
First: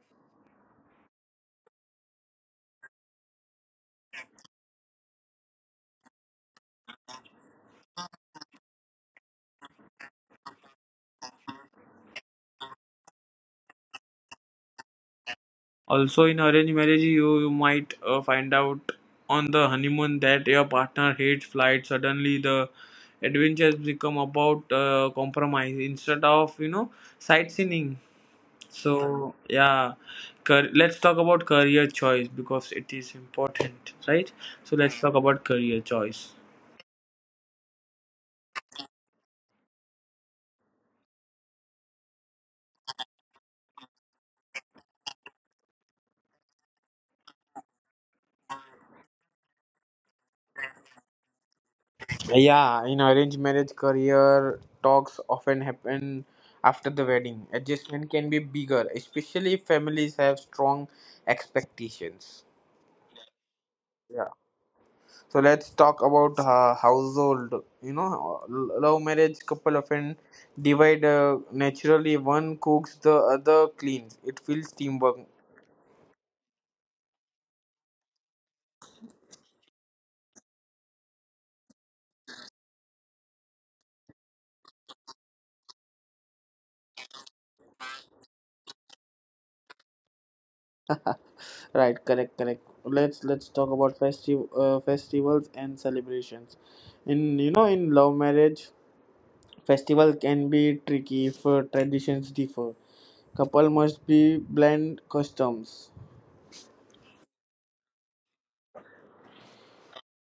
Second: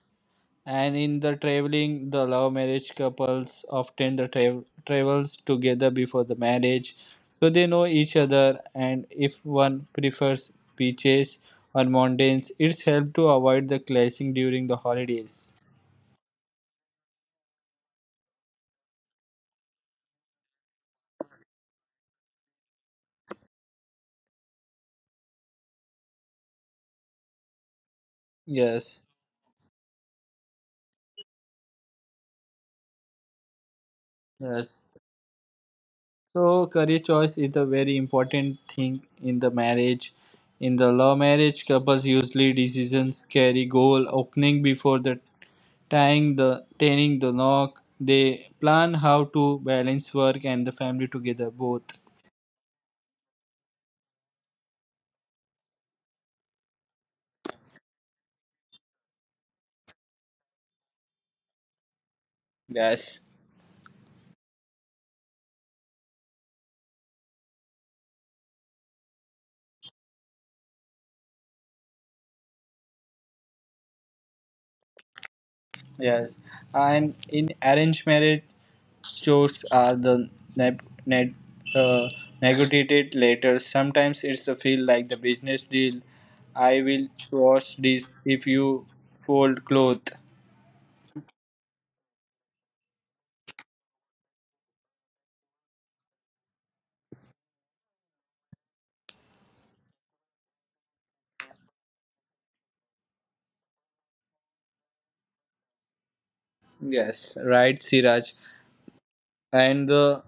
And in the traveling, the love marriage couples often the travels together before the marriage, so they know each other. And if one prefers beaches or mountains, it's helped to avoid the clashing during the holidays.
Also, in arranged marriage, you might find out on the honeymoon that your partner hates flight. Suddenly, the adventures become about compromise instead of sightseeing.
Yes.
So yeah, let's talk about career choice because it is important, right? So
Yes.
let's talk about career choice.
So career choice is a very important thing in the marriage. In the love marriage, couples usually decisions carry goal opening before the tying the knock. They plan how to balance work and the family together both.
Yeah, in arranged marriage, career talks often happen after the wedding. Adjustment can be bigger, especially if families have strong expectations.
Yes,
Yeah. So let's talk about household. You know, love marriage couple often divide naturally. One cooks, the other cleans. It feels teamwork.
yes. And in arranged marriage, chores are the neg- neg- uh, negotiated later. Sometimes it's a feel like the business deal. I will wash this if you fold cloth.
Right. Correct. Correct. Let's talk about festive festivals and celebrations. In you know, in love marriage festival can be tricky if traditions differ. Couple must be blend customs.
Yes, right, Siraj. And the,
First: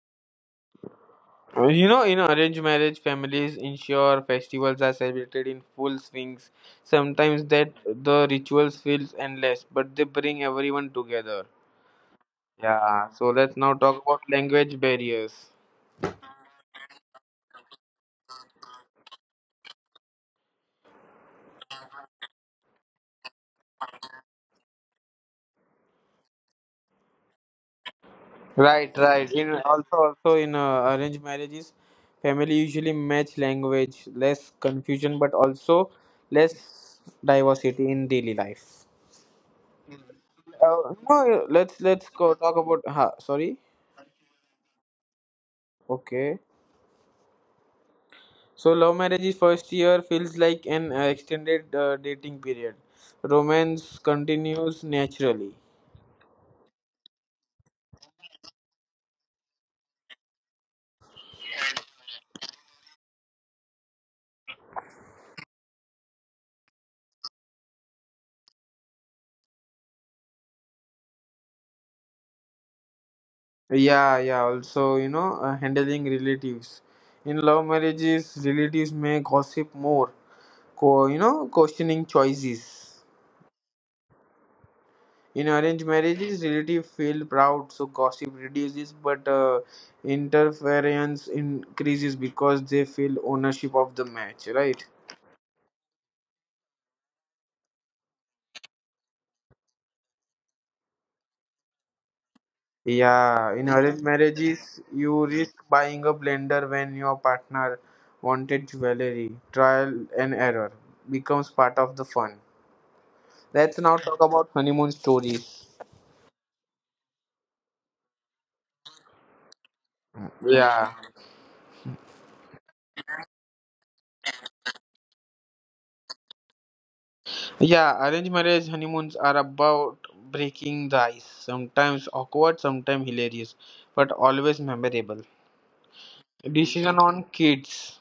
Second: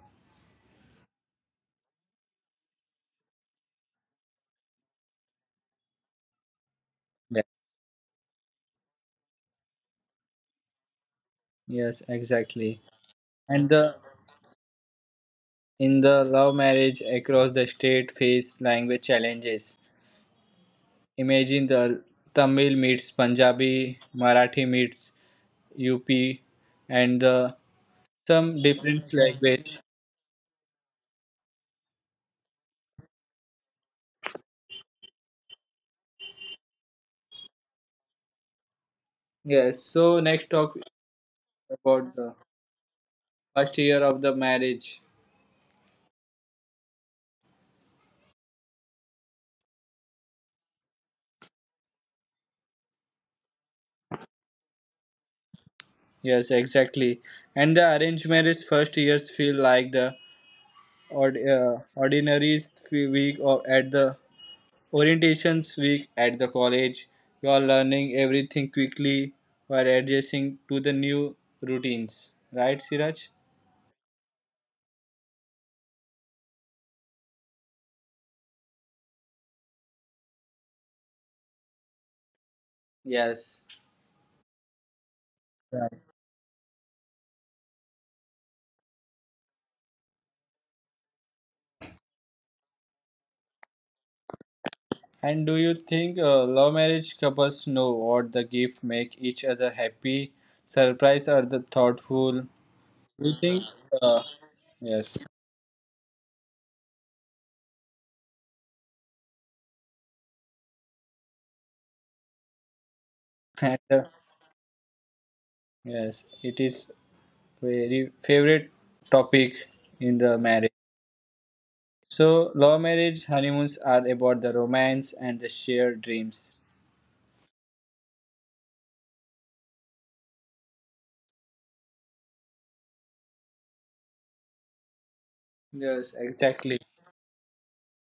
You know, in arranged marriage, families ensure festivals are celebrated in full swings. Sometimes that the rituals feels endless, but they bring everyone together.
yes, exactly.
Yeah. So let's
And
now
the
talk about language barriers.
in the love marriage across the state face language challenges. Imagine the Tamil meets Punjabi, Marathi meets UP, and the some
Right,
different
right. In
language.
also, also in arranged marriages, family usually match language, less confusion, but also less diversity in daily life.
Yes. So next talk is
No, let's
about the
go talk about. Ha, sorry.
first year of the marriage.
Okay. So love marriage's first year feels like an extended dating period. Romance continues naturally.
Yes, exactly. And the arranged marriage first years feel like the ordinary week or at the orientations week at the college. You are learning everything quickly while adjusting to the new routines. Right, Siraj?
Yeah, yeah. Also, you know, handling relatives. In love marriages, relatives may gossip more, questioning choices.
Yes.
In arranged
Right.
marriages relatives feel proud, so gossip reduces, but interference increases because they feel ownership of the match, right?
And do you think love marriage couples know what the gift make each other happy, surprise, or the thoughtful? We
Yeah,
think,
in arranged
uh,
marriages you
yes,
risk buying a blender when your partner wanted jewelry. Trial and error becomes part of the fun. Let's
and,
now talk about honeymoon stories.
yes, it is very favorite topic in the marriage.
Yeah.
So, love marriage honeymoons are about the romance and the shared dreams.
Yeah, arranged marriage honeymoons are about breaking the ice. Sometimes awkward, sometimes hilarious, but always memorable.
Yes, exactly.
Decision on kids.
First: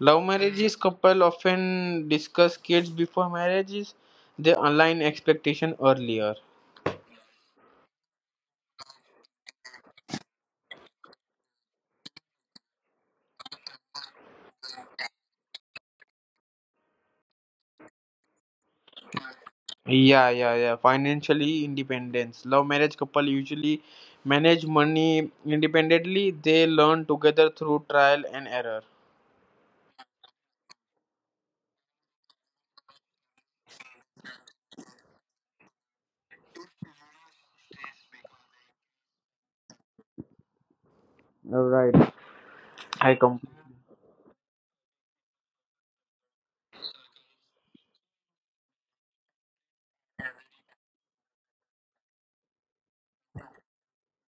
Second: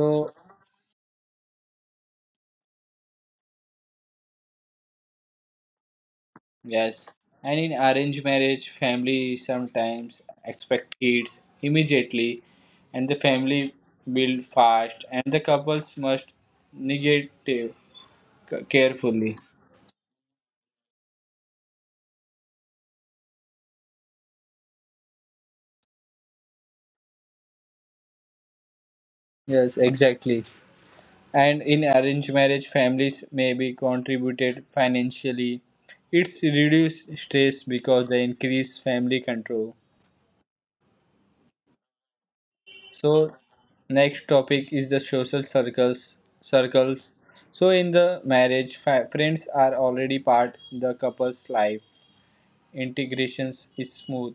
Love marriages couple often discuss kids before marriages. They align expectation earlier.
yes, and in arranged marriage, family sometimes expect kids immediately, and the family build fast, and the couples must negate carefully.
Yeah, yeah, yeah. Financially independence. Love marriage couple usually manage money independently. They learn together through trial and error.
Yes, exactly. And in arranged marriage, families may be contributed financially. It's reduce stress because they increase family control.
All right.
So
I come.
next topic is the social circles. So in the marriage friends are already part the couple's life. Integrations is smooth.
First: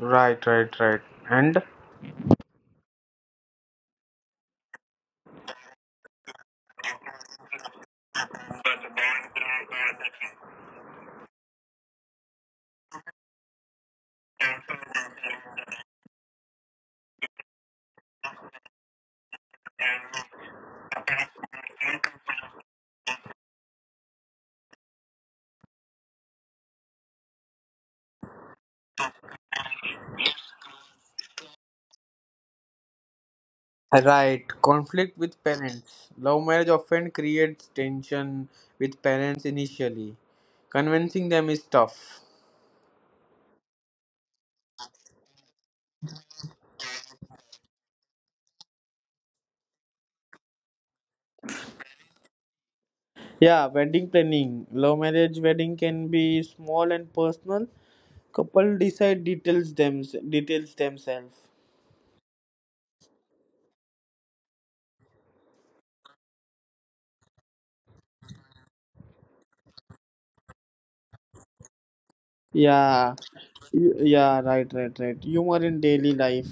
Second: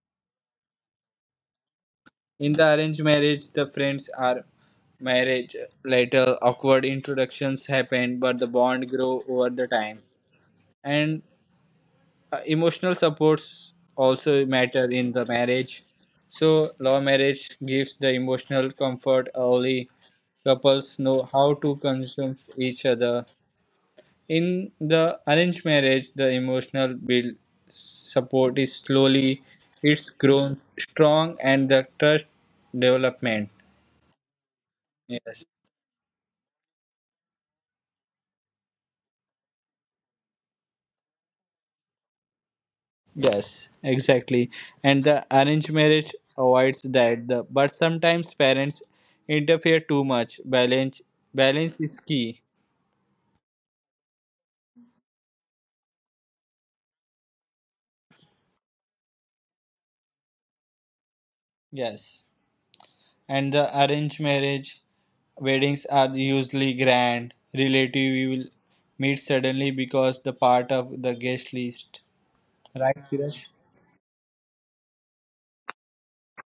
Right, right, right. And
In the arranged marriage, the friends are marriage later. Awkward introductions happen but the bond grow over the time. And emotional supports also matter in the marriage. So love marriage gives the emotional comfort early. Couples know how to consume each other. In the arranged marriage, the emotional build support is slowly. It's grown strong and the trust development.
right, conflict
Yes.
with parents. Love marriage often creates tension with parents initially. Convincing them is tough.
Yes, exactly. And the arranged marriage avoids that. The, but sometimes parents interfere too much. Balance is key.
Yeah, wedding planning. Love marriage wedding can be small and personal. Couple decide details themselves.
Yes. And the arranged marriage weddings are usually grand. Relative you will meet suddenly because the part of the guest list. Right,
Yeah,
Suraj?
yeah, right, right, right. Humor in daily life.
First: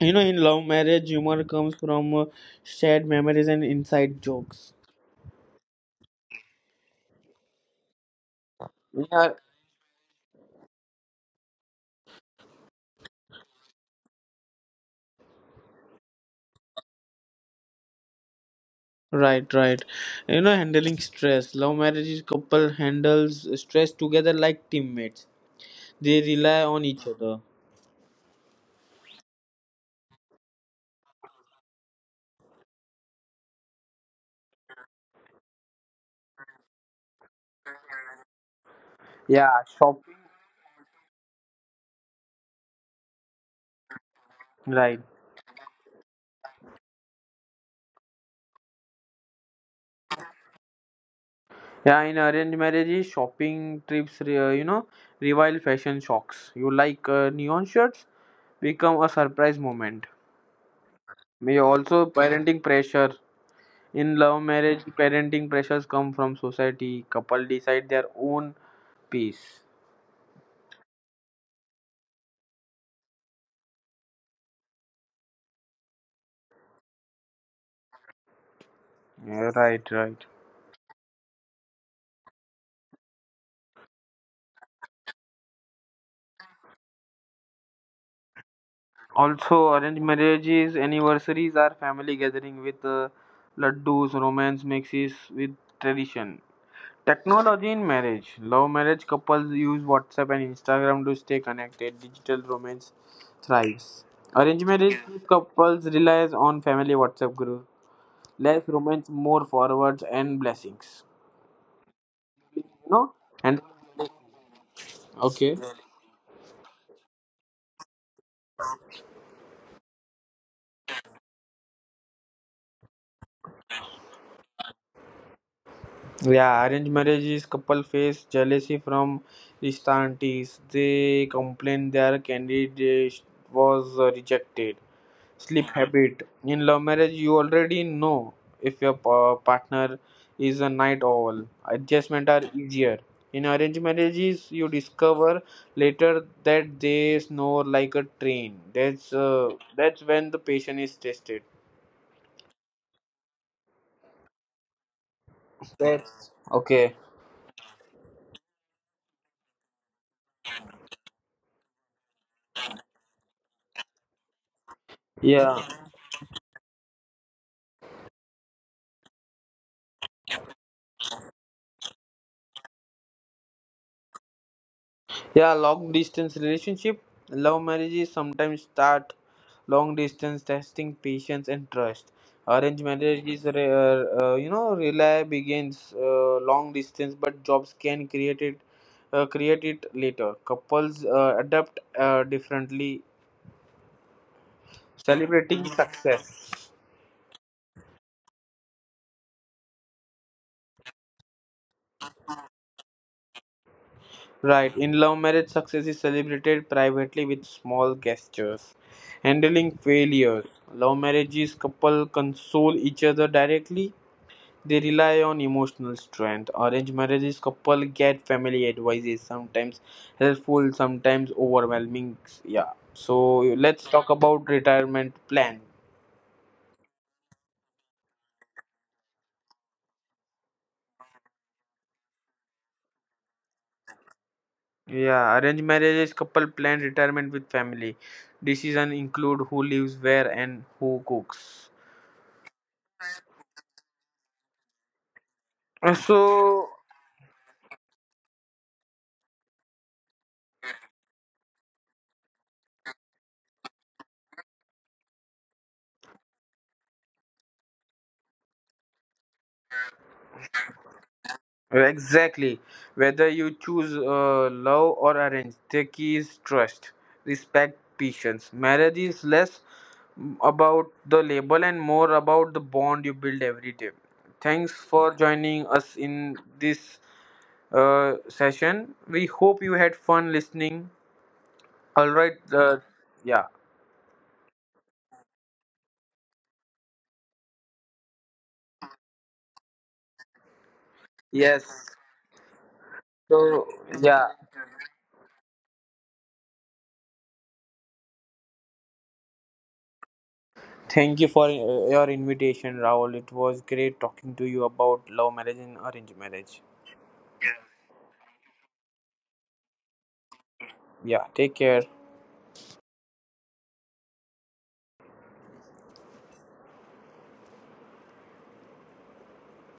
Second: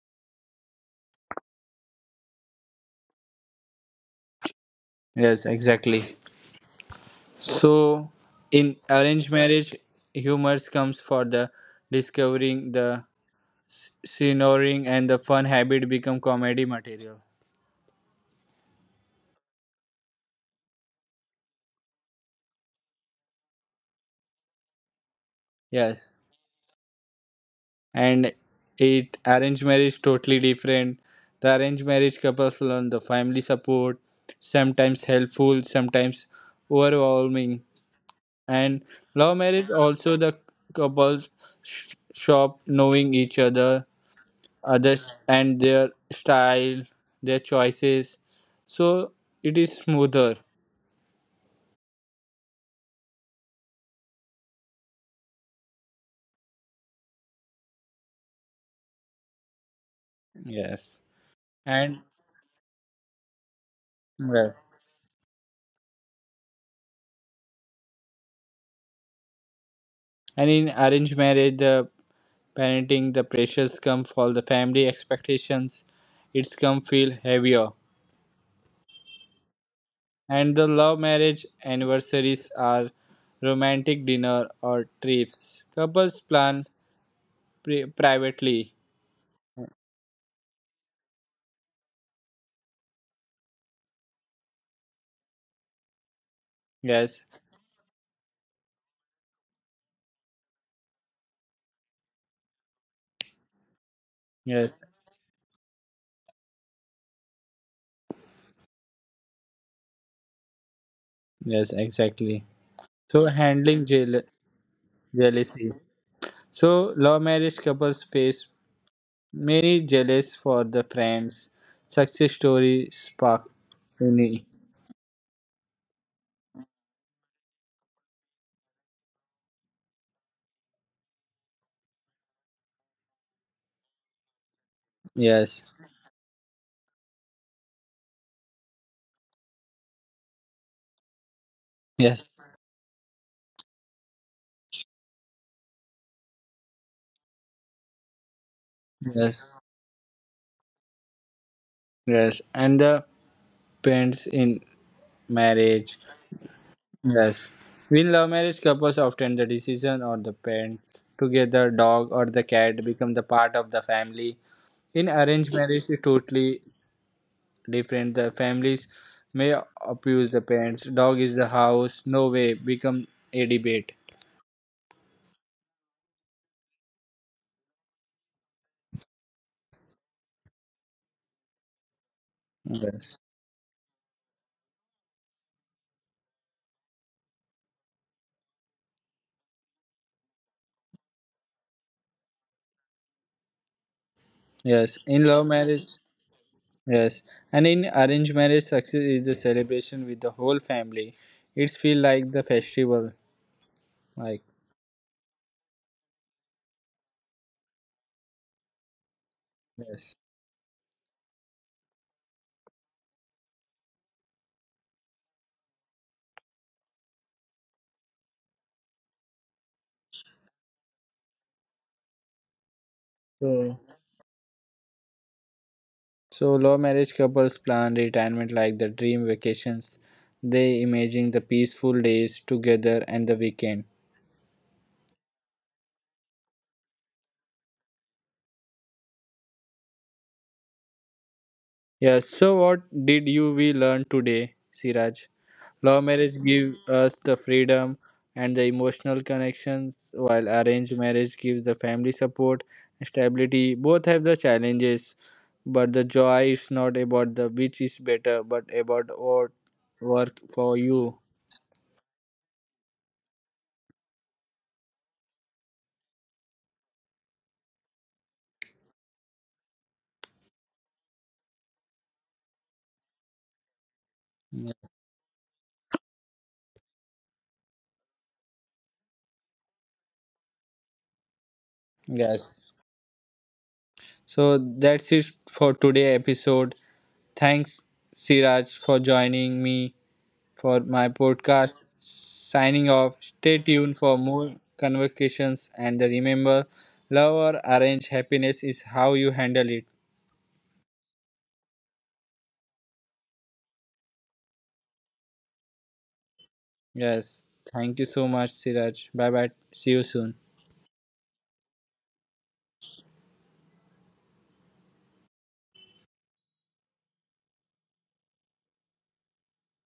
You know, in love marriage, humor comes from shared memories and inside jokes.
Yes, exactly. So in
Yeah.
arranged marriage humor comes for the discovering the snoring and the fun habit become comedy material.
Right, right. You know, handling stress. Love marriages couple handles stress together like teammates. They rely on
Yes.
each other.
And it arranged marriage totally different. The arranged marriage couples learn the family support, sometimes helpful, sometimes overwhelming. And
Yeah,
love marriage
shopping.
also the couples shop knowing each other,
Right.
others and their style, their choices. So it is smoother.
Yeah, in arranged marriages, shopping trips, revive fashion shocks. You like neon shirts become a surprise moment.
Yes.
May also
And
parenting pressure. In love
yes.
marriage, parenting pressures come from society. Couple decide their own peace.
And in arranged marriage, the parenting, the pressures come from the family expectations, it's come feel heavier.
Yeah, right, right.
And the love marriage anniversaries are romantic dinner or trips. Couples plan privately.
Also, arranged marriages, anniversaries are family gathering with laddus, romance mixes with tradition.
Yes,
Technology in marriage. Love marriage couples use WhatsApp and Instagram to stay connected. Digital romance thrives. Arranged
yes,
marriage couples relies on family WhatsApp group. Less romance, more forwards and blessings.
yes, exactly.
You know?
So
And
handling
okay.
jealousy. So love marriage couples face many jealous for the friends. Success story spark any.
Yeah, arranged marriages couple face jealousy from Rishta aunties. They complain their candidate was rejected.
Yes,
Sleep habit. In love marriage, you already know if your partner is a night owl.
yes,
Adjustment are easier. In arranged marriages, you discover later that they snore like a train.
yes,
That's when the patient is tested.
yes. And the parents in marriage.
That's okay.
Yes. In love marriage, couples often the decision or the parents together, dog or the cat become the part of the family. In arranged
Yeah.
marriage, it's totally different. The families may abuse the parents. Dog is the house. No way become a debate.
Yeah, long distance relationship. Love marriages sometimes start long distance, testing patience and trust. Arranged
Yes.
marriages, rely begins long distance, but jobs can create it later. Couples adapt differently,
Yes. In love
celebrating
marriage,
success.
yes. And in arranged marriage, success is the celebration with the whole family. It's feel like the festival. Like
Right, in love marriage, success is celebrated privately with small gestures. Handling
yes.
failures. Love marriages couple console each other directly. They rely on emotional strength. Arranged marriages couple get family advices, sometimes helpful, sometimes overwhelming. Yeah. So
So,
let's talk about retirement plan.
so low marriage couples plan retirement like the dream vacations. They imagine the peaceful days together and the weekend.
Yeah, arranged marriages couple plan retirement with family. Decision include who lives where and who cooks.
Yeah, so what did you we learn today, Siraj? Law marriage
So
give us the freedom and the emotional connections while arranged marriage gives the family support and stability. Both have the challenges, but the joy is not about the which is better but about what work for you.
exactly. Whether you choose love or arrange, the key is trust, respect, patience. Marriage is less about the label and more about the bond you build every day. Thanks
Yeah.
for joining us in this session. We hope you had fun listening. All right.
Yes.
Yeah.
So that's it for today episode. Thanks Siraj for joining me for my
Yes.
podcast. Signing off. Stay
So,
tuned for
yeah.
more convocations and remember love or arrange happiness is how you handle it.
Thank you for your invitation, Rahul. It was great talking to you about love marriage and arranged marriage.
Yes. Thank you so much Siraj. Bye bye. See you soon.
Yeah, take care.